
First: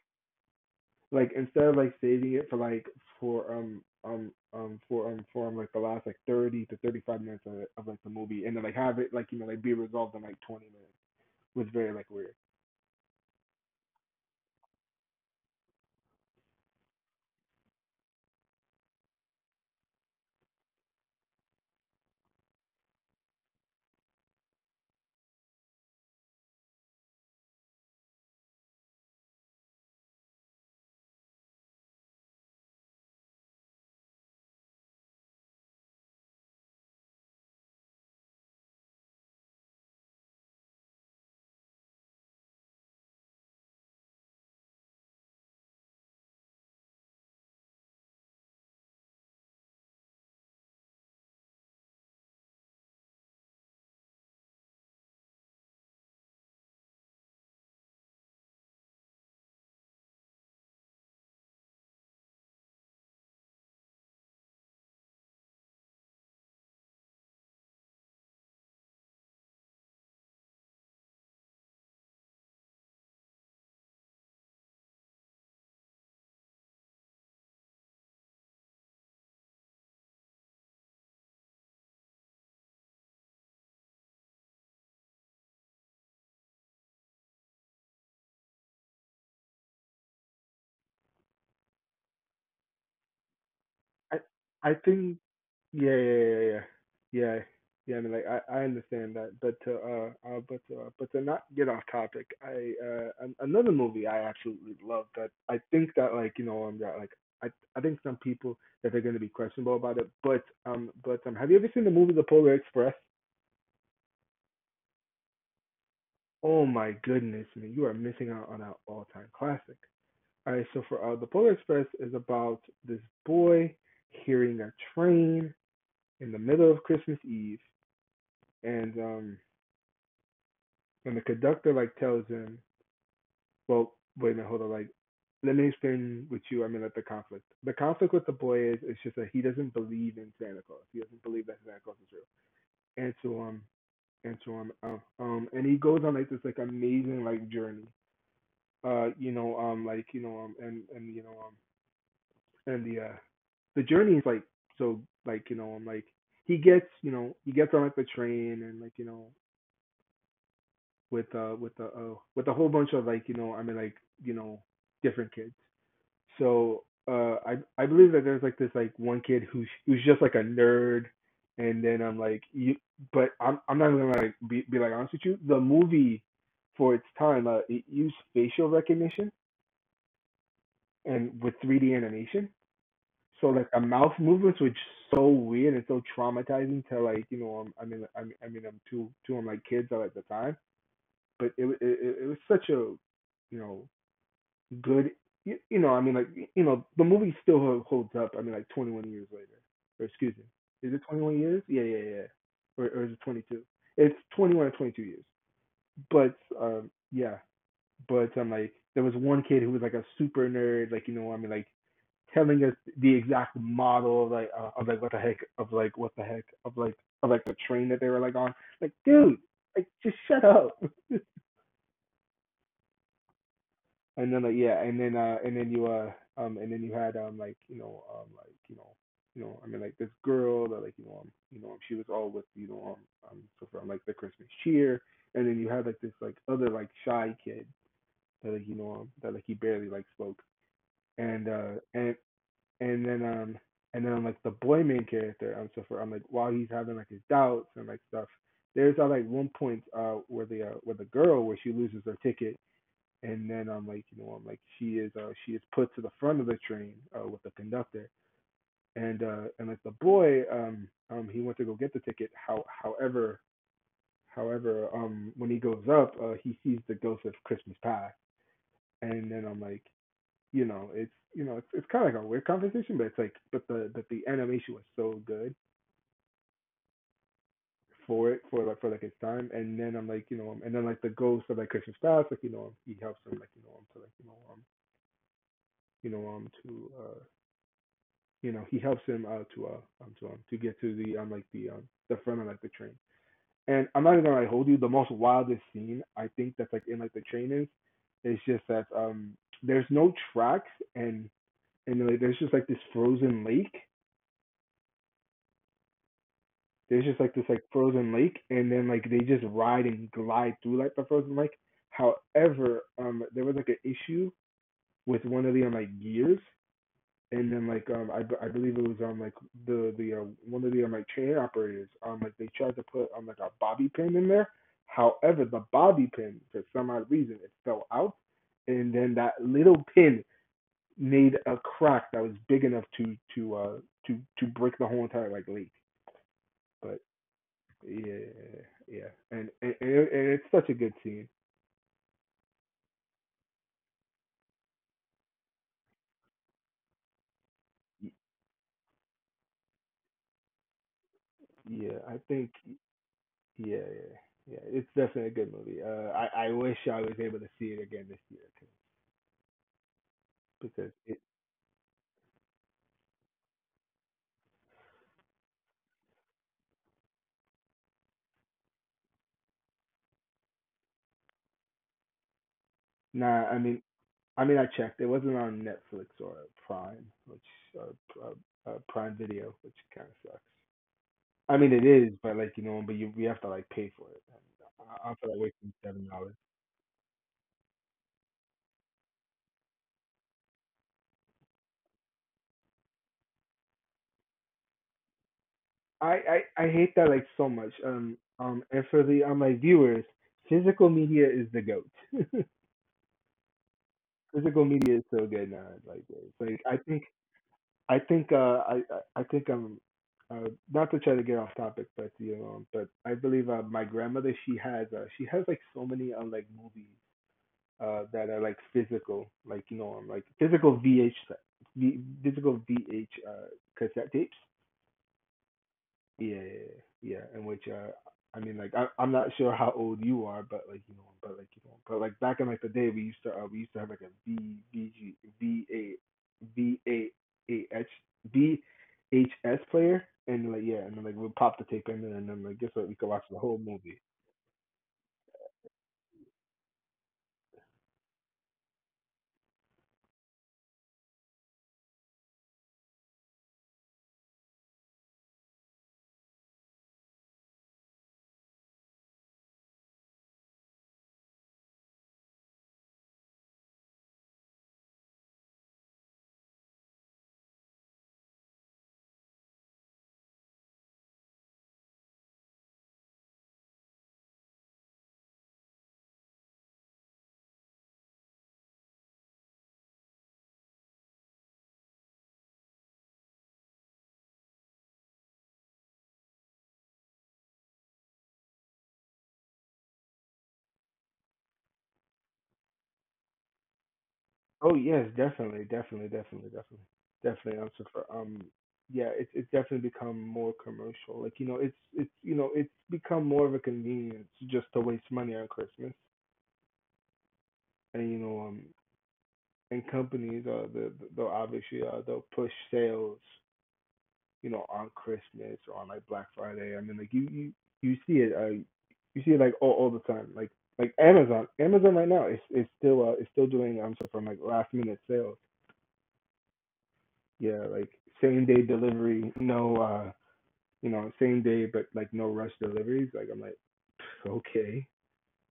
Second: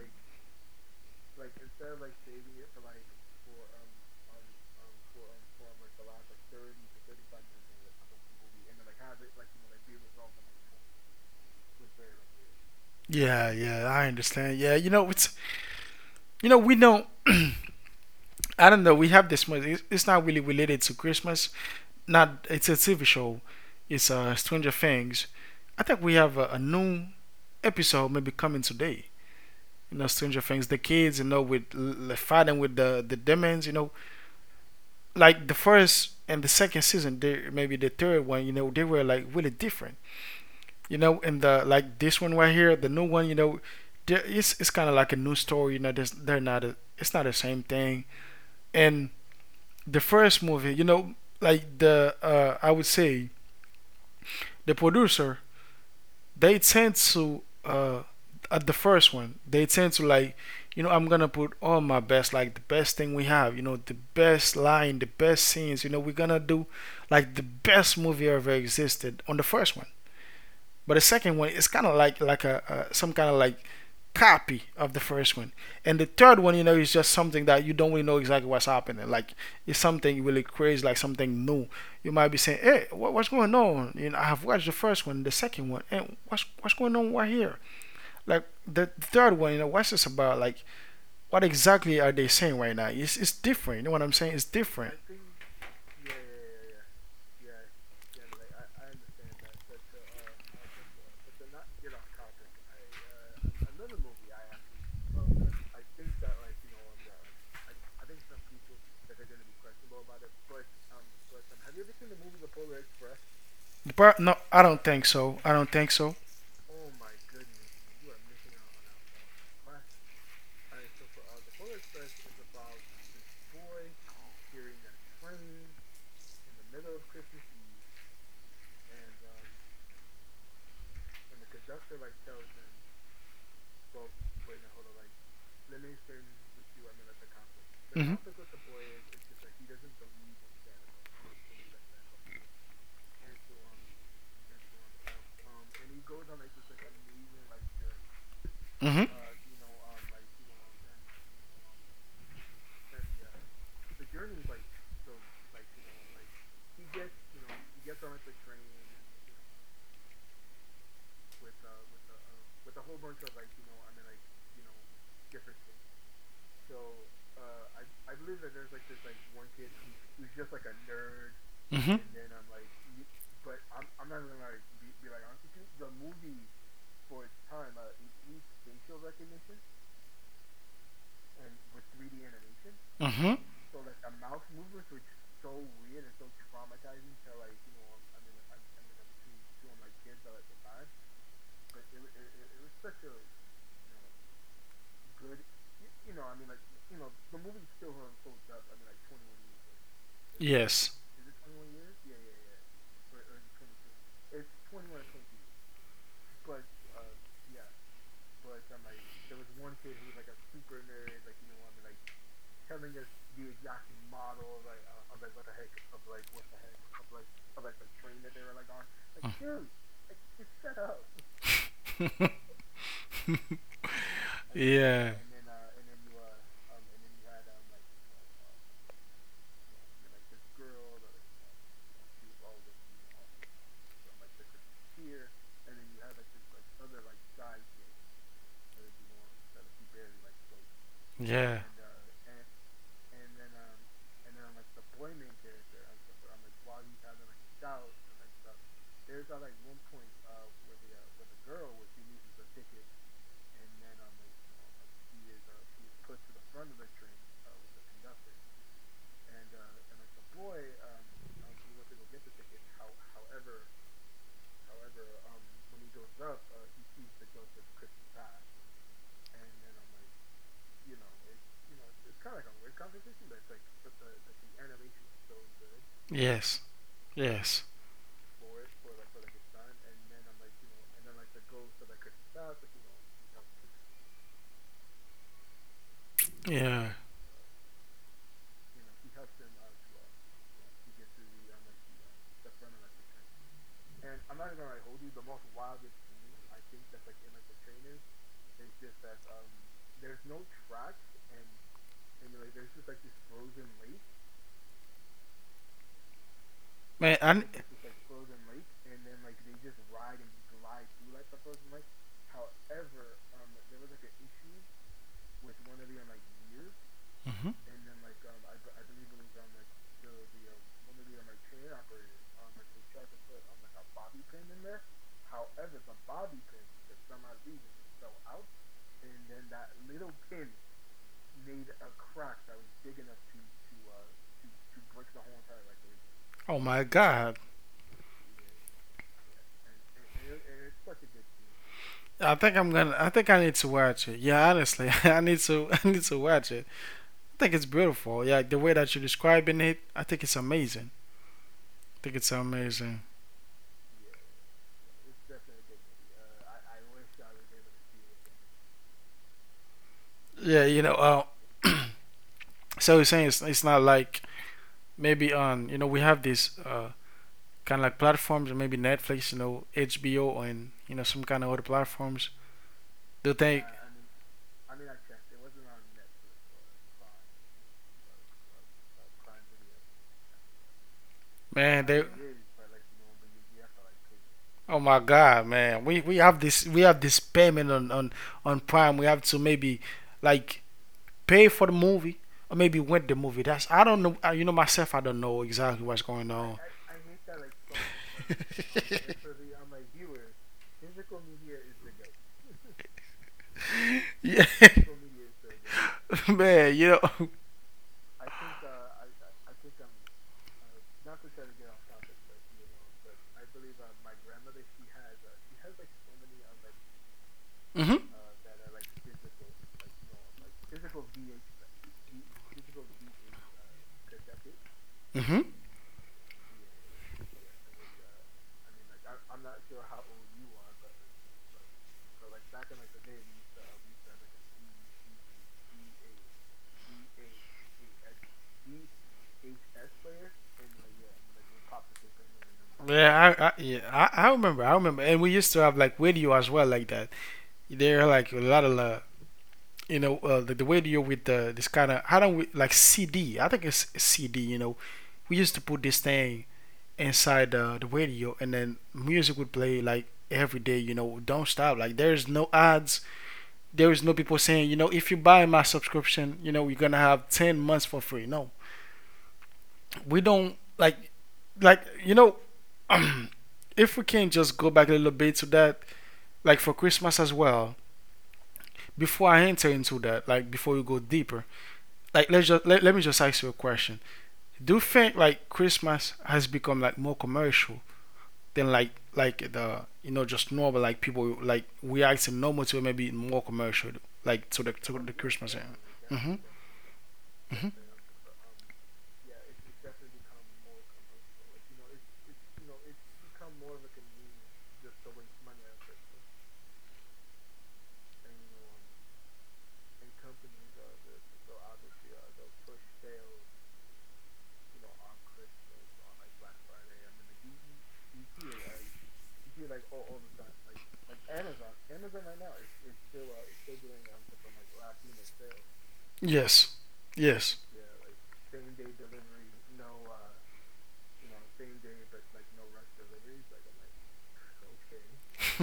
like instead of like saving it for like for um um um for um for um, like the last like thirty to thirty five minutes of, of like the movie and then like have it like you know like be resolved in like twenty minutes was very like weird. Yeah, yeah, I understand. Yeah, you know, it's, you know, we don't. [CLEARS THROAT] I don't know. We have this movie. It's, it's not really related to Christmas. Not. It's a T V show. It's uh Stranger Things. I think we have a, a new episode maybe coming today. You know, Stranger Things, the kids, you know, with l- fighting with the the demons, you know, like the first and the second season, they, maybe the third one, you know, they were like really different, you know, and the like this one right here, the new one, you know, it's it's kind of like a new story, you know, they're not, a, it's not the same thing, and the first movie, you know, like the uh, I would say the producer, they tend to uh at the first one, they tend to like, you know, I'm gonna put all my best, like the best thing we have, you know, the best line, the best scenes, you know, we're gonna do like the best movie ever existed on the first one. But the second one is kind of like like a, a some kind of like copy of the first one. And the third one, you know, is just something that you don't really know exactly what's happening. Like it's something really crazy, like something new. You might be saying, "Hey, what, what's going on?" You know, I have watched the first one, the second one, and what's what's going on right here? Like the third one, you know, what's this about? Like what exactly are they saying right now? It's it's different. You know what I'm I saying? It's I different. think yeah yeah yeah yeah yeah yeah. I mean like I I understand that, but to uh, uh but to, uh, but to not get off topic, I uh an- another movie I absolutely love that I think that like you know um that like I I think some people that they're going to be questionable about it, but um but um have you ever seen the movie The Polar Express? But no, I don't think so. I don't think so. Oh my goodness, man, you are missing out on an all-time classic. All right, so for uh, The Polar Express is about this boy hearing a train in the middle of Christmas Eve and um when the conductor like tells him, well, wait a minute, hold on, like let me explain with you. I mean, like the conflict. The Mm-hmm. conflict with the boy is it's just that he doesn't believe in Santa Claus. He doesn't believe that Santa Claus is real. And so um and so um um, um and he goes on like this like amazing like journey. Mhm. Uh, you know um like you know um and and you know um and the uh The journey is like so like you know um like he gets, you know, he gets on like the train and like you know with uh with a uh, with a whole bunch of like you know I mean like you know different kids. So uh I I believe that there's like this like one kid who's who's just like a nerd, and Mhm. I then I'm like you, but I'm I'm not gonna like be be like honest with you. The movie for its time uh it used facial recognition and with three D animation. Mhm. So like the mouth movements were just so weird and so traumatizing to like you know um, I mean I mean I mean I'm two two I'm like kids at the time, but it it, it, was such a you know good, you, you know I mean like you know the movie still holds up. I mean like twenty-one years later, or excuse me, is it twenty-one years? Yeah, yeah, yeah, yeah. or or is it twenty-two? It's twenty-one or twenty-two years. But um yeah, but I'm um, like there was one kid who was like a super nerd, like you know I mean like telling us the exact model of like uh, of like what the heck of like what the heck of like of like the train that they were like on. Like dude, like just shut up. [LAUGHS] And then like yeah, and then uh and then you uh um and then you had um like you know um like you know you know I mean like this girl that like you know um you know um, she was all with you know um um so from like the Christmas cheer, and then you had like this like other like shy kid that like you know um, that like he barely like spoke, and Yeah. uh and and then um and then like the boy main character um so for um like while he's having like his doubts and like stuff, there's uh, like one point uh where the uh, where the girl where she loses her ticket and then I'm like, you know, I'm like, she is uh, she is put to the front of the train uh, with the conductor, and uh, and like the boy, um, um, he went to go get the ticket. How, however, however, um, when he goes up, uh, he sees the ghost of Christmas pie, and then I'm like, you know, it's, you know, it's it's kind of like a weird conversation, but it's like, but the but the animation was so good Yes. Yes. for it for like for like its time. And then I'm like, you know um, and then like the ghost of like Christian Styles, like you know um, he helps him like you know um to like you know um you know um Yeah. to uh you know he helps him out to uh um, to um to get to the um like the um the front of like the train. And I'm not even gonna like, hold you. The most wildest scene I think that's like in like the train is, is just that um there's no tracks and and like there's just like this frozen lake. There's Man, just I n- like this like it's frozen lake, and then like they just ride and glide through like the frozen lake. However, um there was like an issue with one of the um, like gears, hmm and then like um I I believe it was on like the the uh, one of the um, like chain operators, um like they tried to put um like a bobby pin in there. However, the bobby pin for some odd reason it fell out, and then that little pin made a crack that was big enough to to uh to to break the whole entire like lake. oh my But god. yeah, yeah, and and, and, it, and it's such a good scene. I think I'm gonna. I think I need to watch it. Yeah, honestly, [LAUGHS] I need to. [LAUGHS] I need to watch it. I think it's beautiful. Yeah, the way that you're describing it, I think it's amazing. Yeah, I I think it's think, amazing. yeah, yeah, yeah, it's definitely a good movie. Uh, I I wish I was able to see it again this year. Yeah, you Because know. it Uh, [CLEARS THROAT] so you're saying it's, it's not like maybe on. You know, we have these uh, kind of like platforms, maybe Netflix, you know, H B O, and you know some kind of other platforms. Do you Nah, think, i mean i mean I checked it wasn't on Netflix or prime, which or, or, or prime video, which kind of sucks. I mean man? it They is, but, like, you know, but you we have to like pay for it, oh my and i, I feel God, like wasting man. We we seven have dollars this we have this payment on on on Prime. We have to maybe like pay for the movie or maybe rent the movie. That's I don't know. uh, You know myself. I don't know exactly what's going I, on. I i [LAUGHS] hate that like so much. Um um and for the on my viewers, physical media is the goat. [LAUGHS] Yeah, Physical [LAUGHS] media is so good now, like it's like, man. i You think know. [LAUGHS] I think uh, I I I think, I'm uh, not to try to get off topic, but you know, but I believe, uh, my grandmother, she has, uh, she has like so many, uh, like movies, Mhm. uh, that are like physical, like you know, um, like physical V H, v, physical V H, uh, cassette tapes. Mhm. Yeah, yeah, yeah. In which, uh, I mean, like, I, I'm not sure how old you are, but like, you know, but like, you know, but like back in like the day, we used to, uh, we used to have like a V V G V A V A A H V H S player, and like, yeah, and then like we'd pop the tape in, and then like, guess what? We could watch Yeah, I, the I whole yeah movie. I, I remember I remember and we used to have like radio as well like that. There are like a lot of uh, you know, uh, the, the way you with the, this kind of how don't we like C D? I think it's C D. You know, we used to put this thing inside the, the radio, and then music would play like every day. You know, don't stop. Like there's no ads. There is no people saying, you know, if you buy my subscription, you know, you're gonna have ten months for free. No, we don't like like you know. [CLEARS THROAT] If we can just go back a little bit to that, like for Christmas as well, before I enter into that, like before you go deeper, like let's just let, let me just ask you a question. Do you think like Christmas has become like more commercial than like like the, you know, just normal, like people like reacting normal to it, maybe more commercial like to the Oh to yes, the Christmas definitely, end? definitely, Mm-hmm. definitely, definitely, definitely. Mm-hmm. I'm so for, um, yeah, it's it's definitely become more commercial. Like, you know, it's it's you know, it's become more of a convenience just to waste money on Christmas. And you know, um and companies, uh the they'll obviously, uh they'll push sales, you know, on Christmas or on like Black Friday. I mean, like you you you see it, uh you see it, like all, all the time, like like amazon amazon right now is is still uh is still doing um stuff from like last minute sales. Yes. Yes. Yeah, like same day delivery, no, uh you know, same day but like no rush deliveries. Like, I'm like, okay,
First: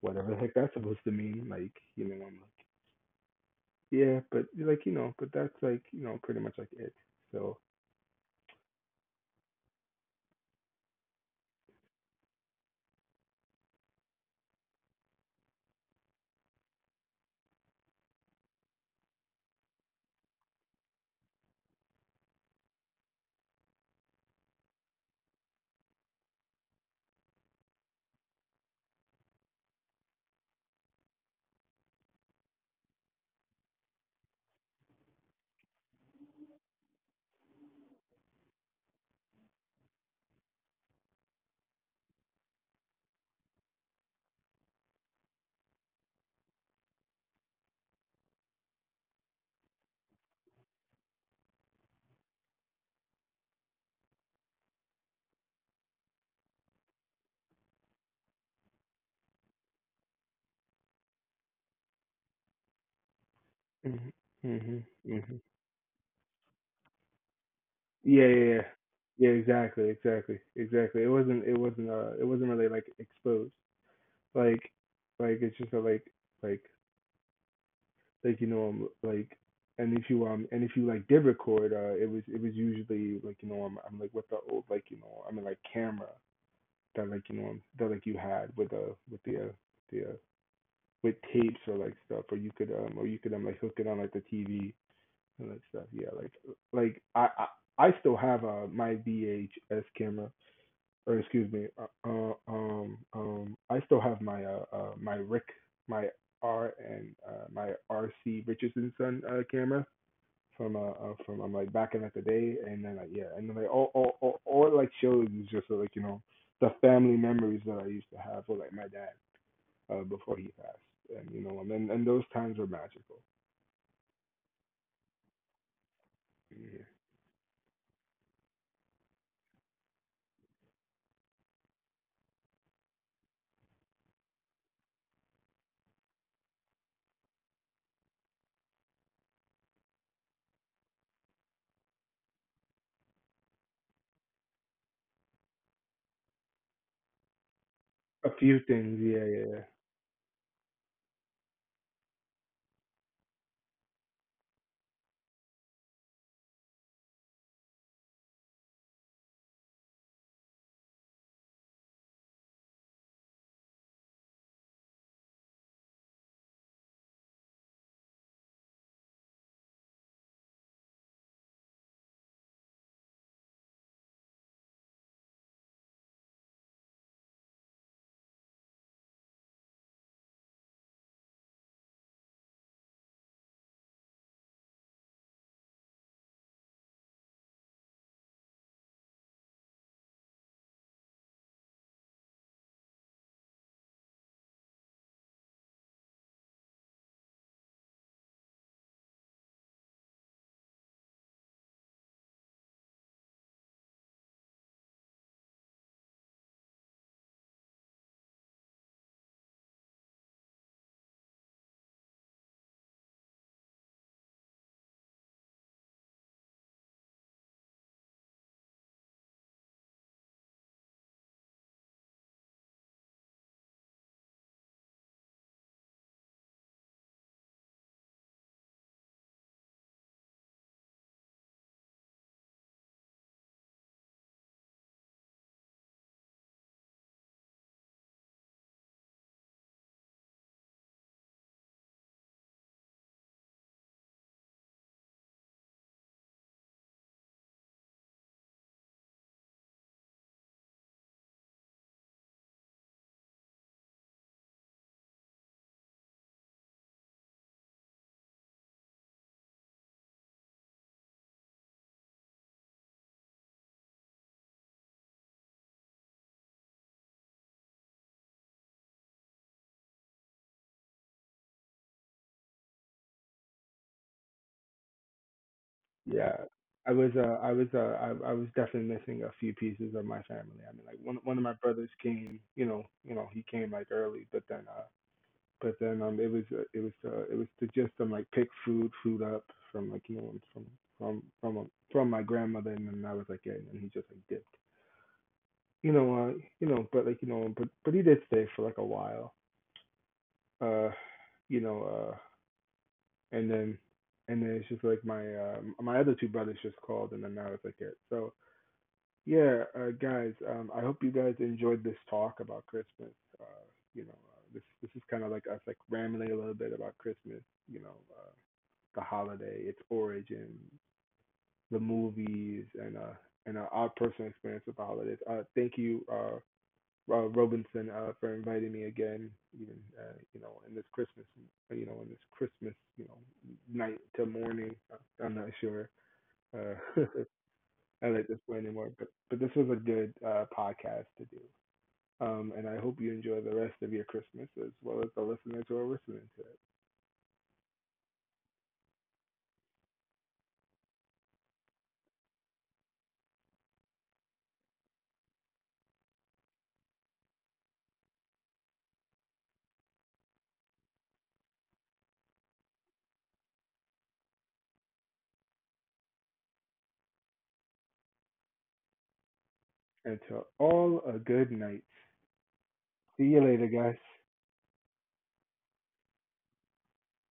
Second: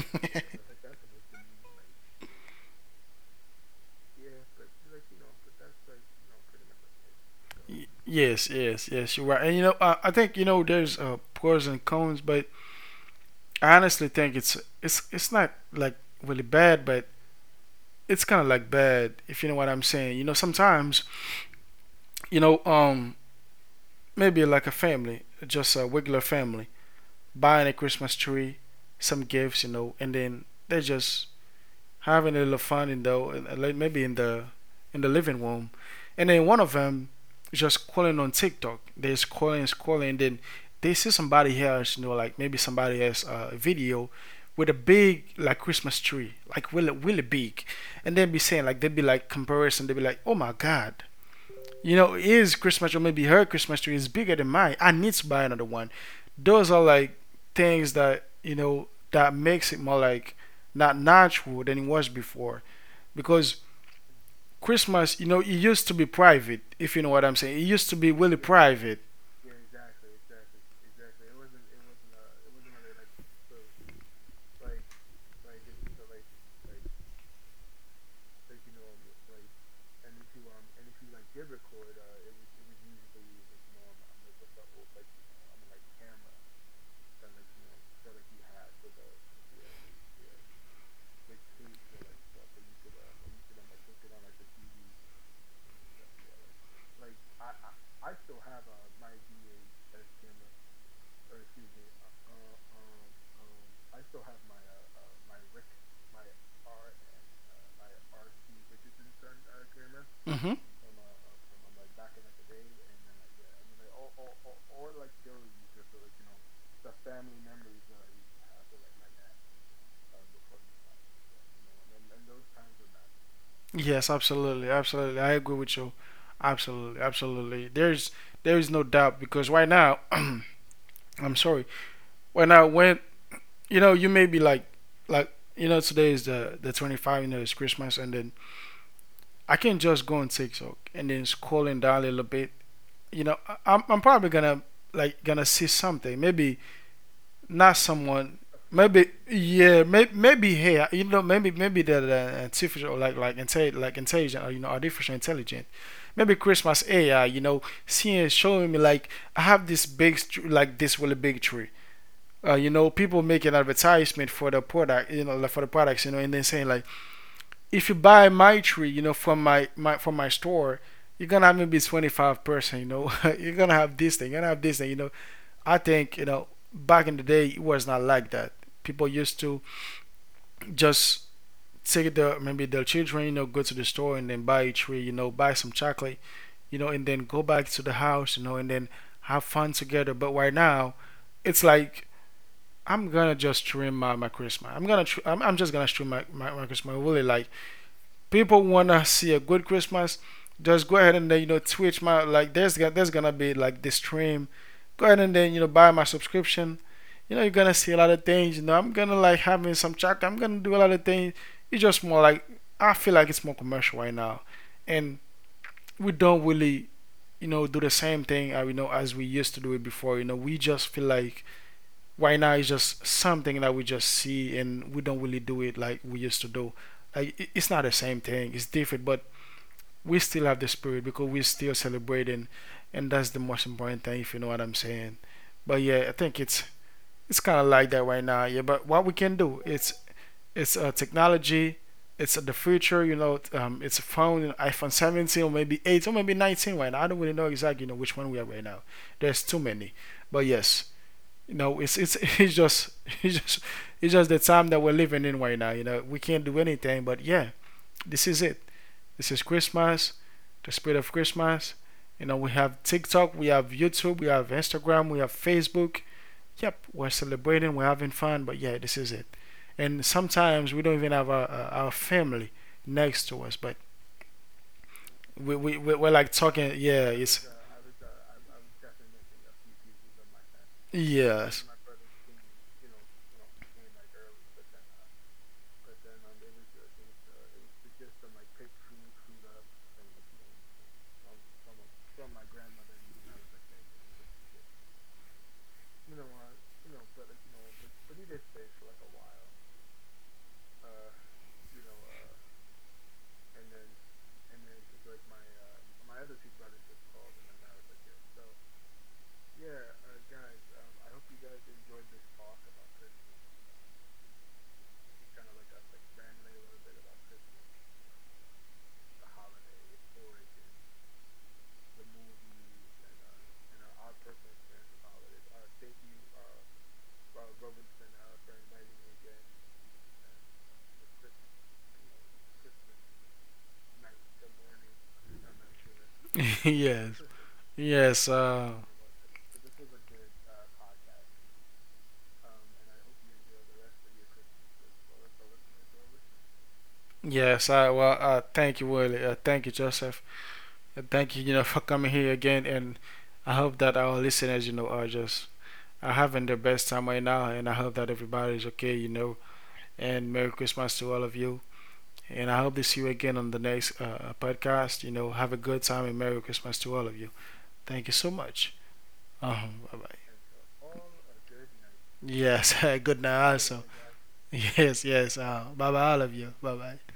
whatever the heck that's supposed to mean. Like, you know, I'm like, yeah, but, like, you know, but that's, like, you know, pretty much like it. So, Y- Yes, yes, yes, you're right. And you know, I, I think you know there's uh, pros and cons, but I honestly think it's it's it's not like really bad, but it's kind of like bad if you know what I'm saying. You know, sometimes you know, um, maybe like a family, just a regular family, buying a Christmas tree, some gifts, you know, and then they just having a little fun in the uh, like maybe in the in the living room, and then one of them just scrolling on TikTok. They're scrolling, scrolling, and then they see somebody else, you know, like maybe somebody else uh, video with a big like Christmas tree, like really really big, and they'd be saying like they'd be like comparison. They'd be like, oh my god, you know, his Christmas tree, or maybe her Christmas tree is bigger than mine. I need to buy another one. Those are like things that, you know, that makes it more like not natural than it was before. Because mhm, mhm, Christmas, you know, mhm. it used to be private, if you know what I'm saying. It used to be Yeah, really yeah, yeah. private. Yeah, exactly, exactly, exactly. It wasn't, it wasn't, uh, it wasn't really like exposed. Like, like it's just a, like, like, like you know, um, like, and if you um, and if you like did record, uh, it was, it was usually like, you know, I'm, I'm like with the old, like you know, I mean like camera, that like you know, um, that like you had with uh with the uh, the uh, with tapes or like stuff. Or you could, um, or you could um like hook it on like the T V and that stuff. Yeah, like like I I, I still have, uh my V H S camera, or excuse me, uh, uh, um um I still have my, uh, uh my Rick, my R and, uh, my R C Richardson son, uh, camera hmm from, uh, uh from, I'm um, like back in like the day. And then like, yeah, and then like all all all, all it, like shows is just, uh, like you know, the family memories that I used to have with like my dad, uh before he passed. And you know, and and those times were magical. Yes, absolutely, absolutely. I agree with you. Yeah. Absolutely, absolutely. There's there is no doubt because right now, [CLEARS THROAT] I'm sorry. Right now, when you know, you may be like, like you know, today is the the twenty-five. You know, it's Christmas, and then I can just go on TikTok and then scrolling down a little bit. You know, I- am I'm probably gonna like gonna see something. Maybe not A someone. few things, yeah, Maybe yeah, yeah. yeah. Maybe maybe here. You know, maybe maybe the, the artificial like like intel like intelligent. Or, you know, artificial intelligent. Maybe Christmas A I. You know, seeing showing me like I have this big tr- like this really big tree, uh, you know, people make an advertisement for the product, you know, like for the products, you know, and then saying like, if you buy my tree, you know, from my, my from my store, you're gonna have maybe twenty-five percent, you know, [LAUGHS] you're gonna have this thing, you're gonna have this thing, you know. I think you know, back in the day, it was not like that. People used to just take the maybe the children, you know, go to the store and then buy a tree, you know, buy some chocolate, you know, and then go back to the house, you know, and then have fun together. But right now, it's like I'm gonna just stream my, my Christmas. I'm gonna tr- I'm, I'm just gonna stream my, my, my Christmas. Really, like people wanna see a good Christmas, just go ahead and then you know Twitch my like there's there's gonna be like this stream. Go ahead and then you know buy my subscription. You know you're gonna see a lot of things. You know I'm gonna like having some chat. I'm gonna do a lot of things. It's just more like I feel like it's more commercial right now, and we don't really, you know, do the same thing uh, you know as we used to do it before. You know we just feel like right now it's just something that we just see and we don't really do it like we used to do, like it's not the same thing, it's different, but we still have the spirit because we're still celebrating, and that's the most important thing if you know what I'm saying. But yeah, I think it's it's kind of like that right now. Yeah, but what we can do, it's it's a technology, it's the future, you know, um, it's a phone, you know, iphone seventeen, or maybe eight or maybe nineteen right now. I don't really know exactly, you know, which one we are right now. There's too many. But yes, you know, it's it's [LAUGHS] it's just it's just it's just the time that we're living in right now. You know, we can't do anything, but yeah, this is it. This is Christmas, the spirit of Christmas. You know, we have TikTok, we have YouTube, we have Instagram, we have Facebook. Yep, we're celebrating, we're having fun, but yeah, this is it. And sometimes we don't even have our, our family next to us, but we we we- we're like Yeah, talking. I was, Yeah, uh, it's I was, uh, I, I was definitely missing a few pieces of my family. I mean, like one, one of my yes, brothers came, you know, you know, he came like early, but then, uh, but then, um, it was, uh, it was, uh, it was to just, um, like pick food, food up from like you know from from from um, from my grandmother, and then I was like, yeah, and then he just like dipped, you know, uh, you know, but like you know, but but he did stay for like a while, uh, you know, uh, and then. And then it's just like my uh, my other two brothers just called, and then I was like it. So, yeah, uh, guys, um, I hope you guys enjoyed this talk about Christmas. Uh, you know, uh, this this is kind of like us like rambling a little bit about Christmas. You know, uh, the holiday, its origin, the movies, and uh and uh, our personal experience with the holidays. Uh, thank you, uh, uh Robinson, uh, for inviting me again. Even, uh, you know, in this Christmas, uh, you know, in this Christmas, you know, night to morning. I'm not sure. [LAUGHS] Uh, yes, [LAUGHS] at it yes. this way Uh, anymore. But but this was a good, uh, podcast to do. Um, and I hope you enjoy the rest of your Christmas as well as the listeners who are listening to it. yes. I well. Uh, thank you, Willie. Uh, thank you, Joseph. Uh, thank you. You know, for coming here again, and I hope that our listeners, you know, are just are having their best time right now, and I hope that everybody's okay. You know, and Merry Christmas to all of you. And I hope to see you again on the next uh, podcast. You know, have a good time, and Merry Christmas to all of you. Thank you so much. Um, bye And bye. to all a good night. Yes, [LAUGHS] See good you night later, guys. also. Yes, yes. Uh, bye bye, all of you. Bye bye.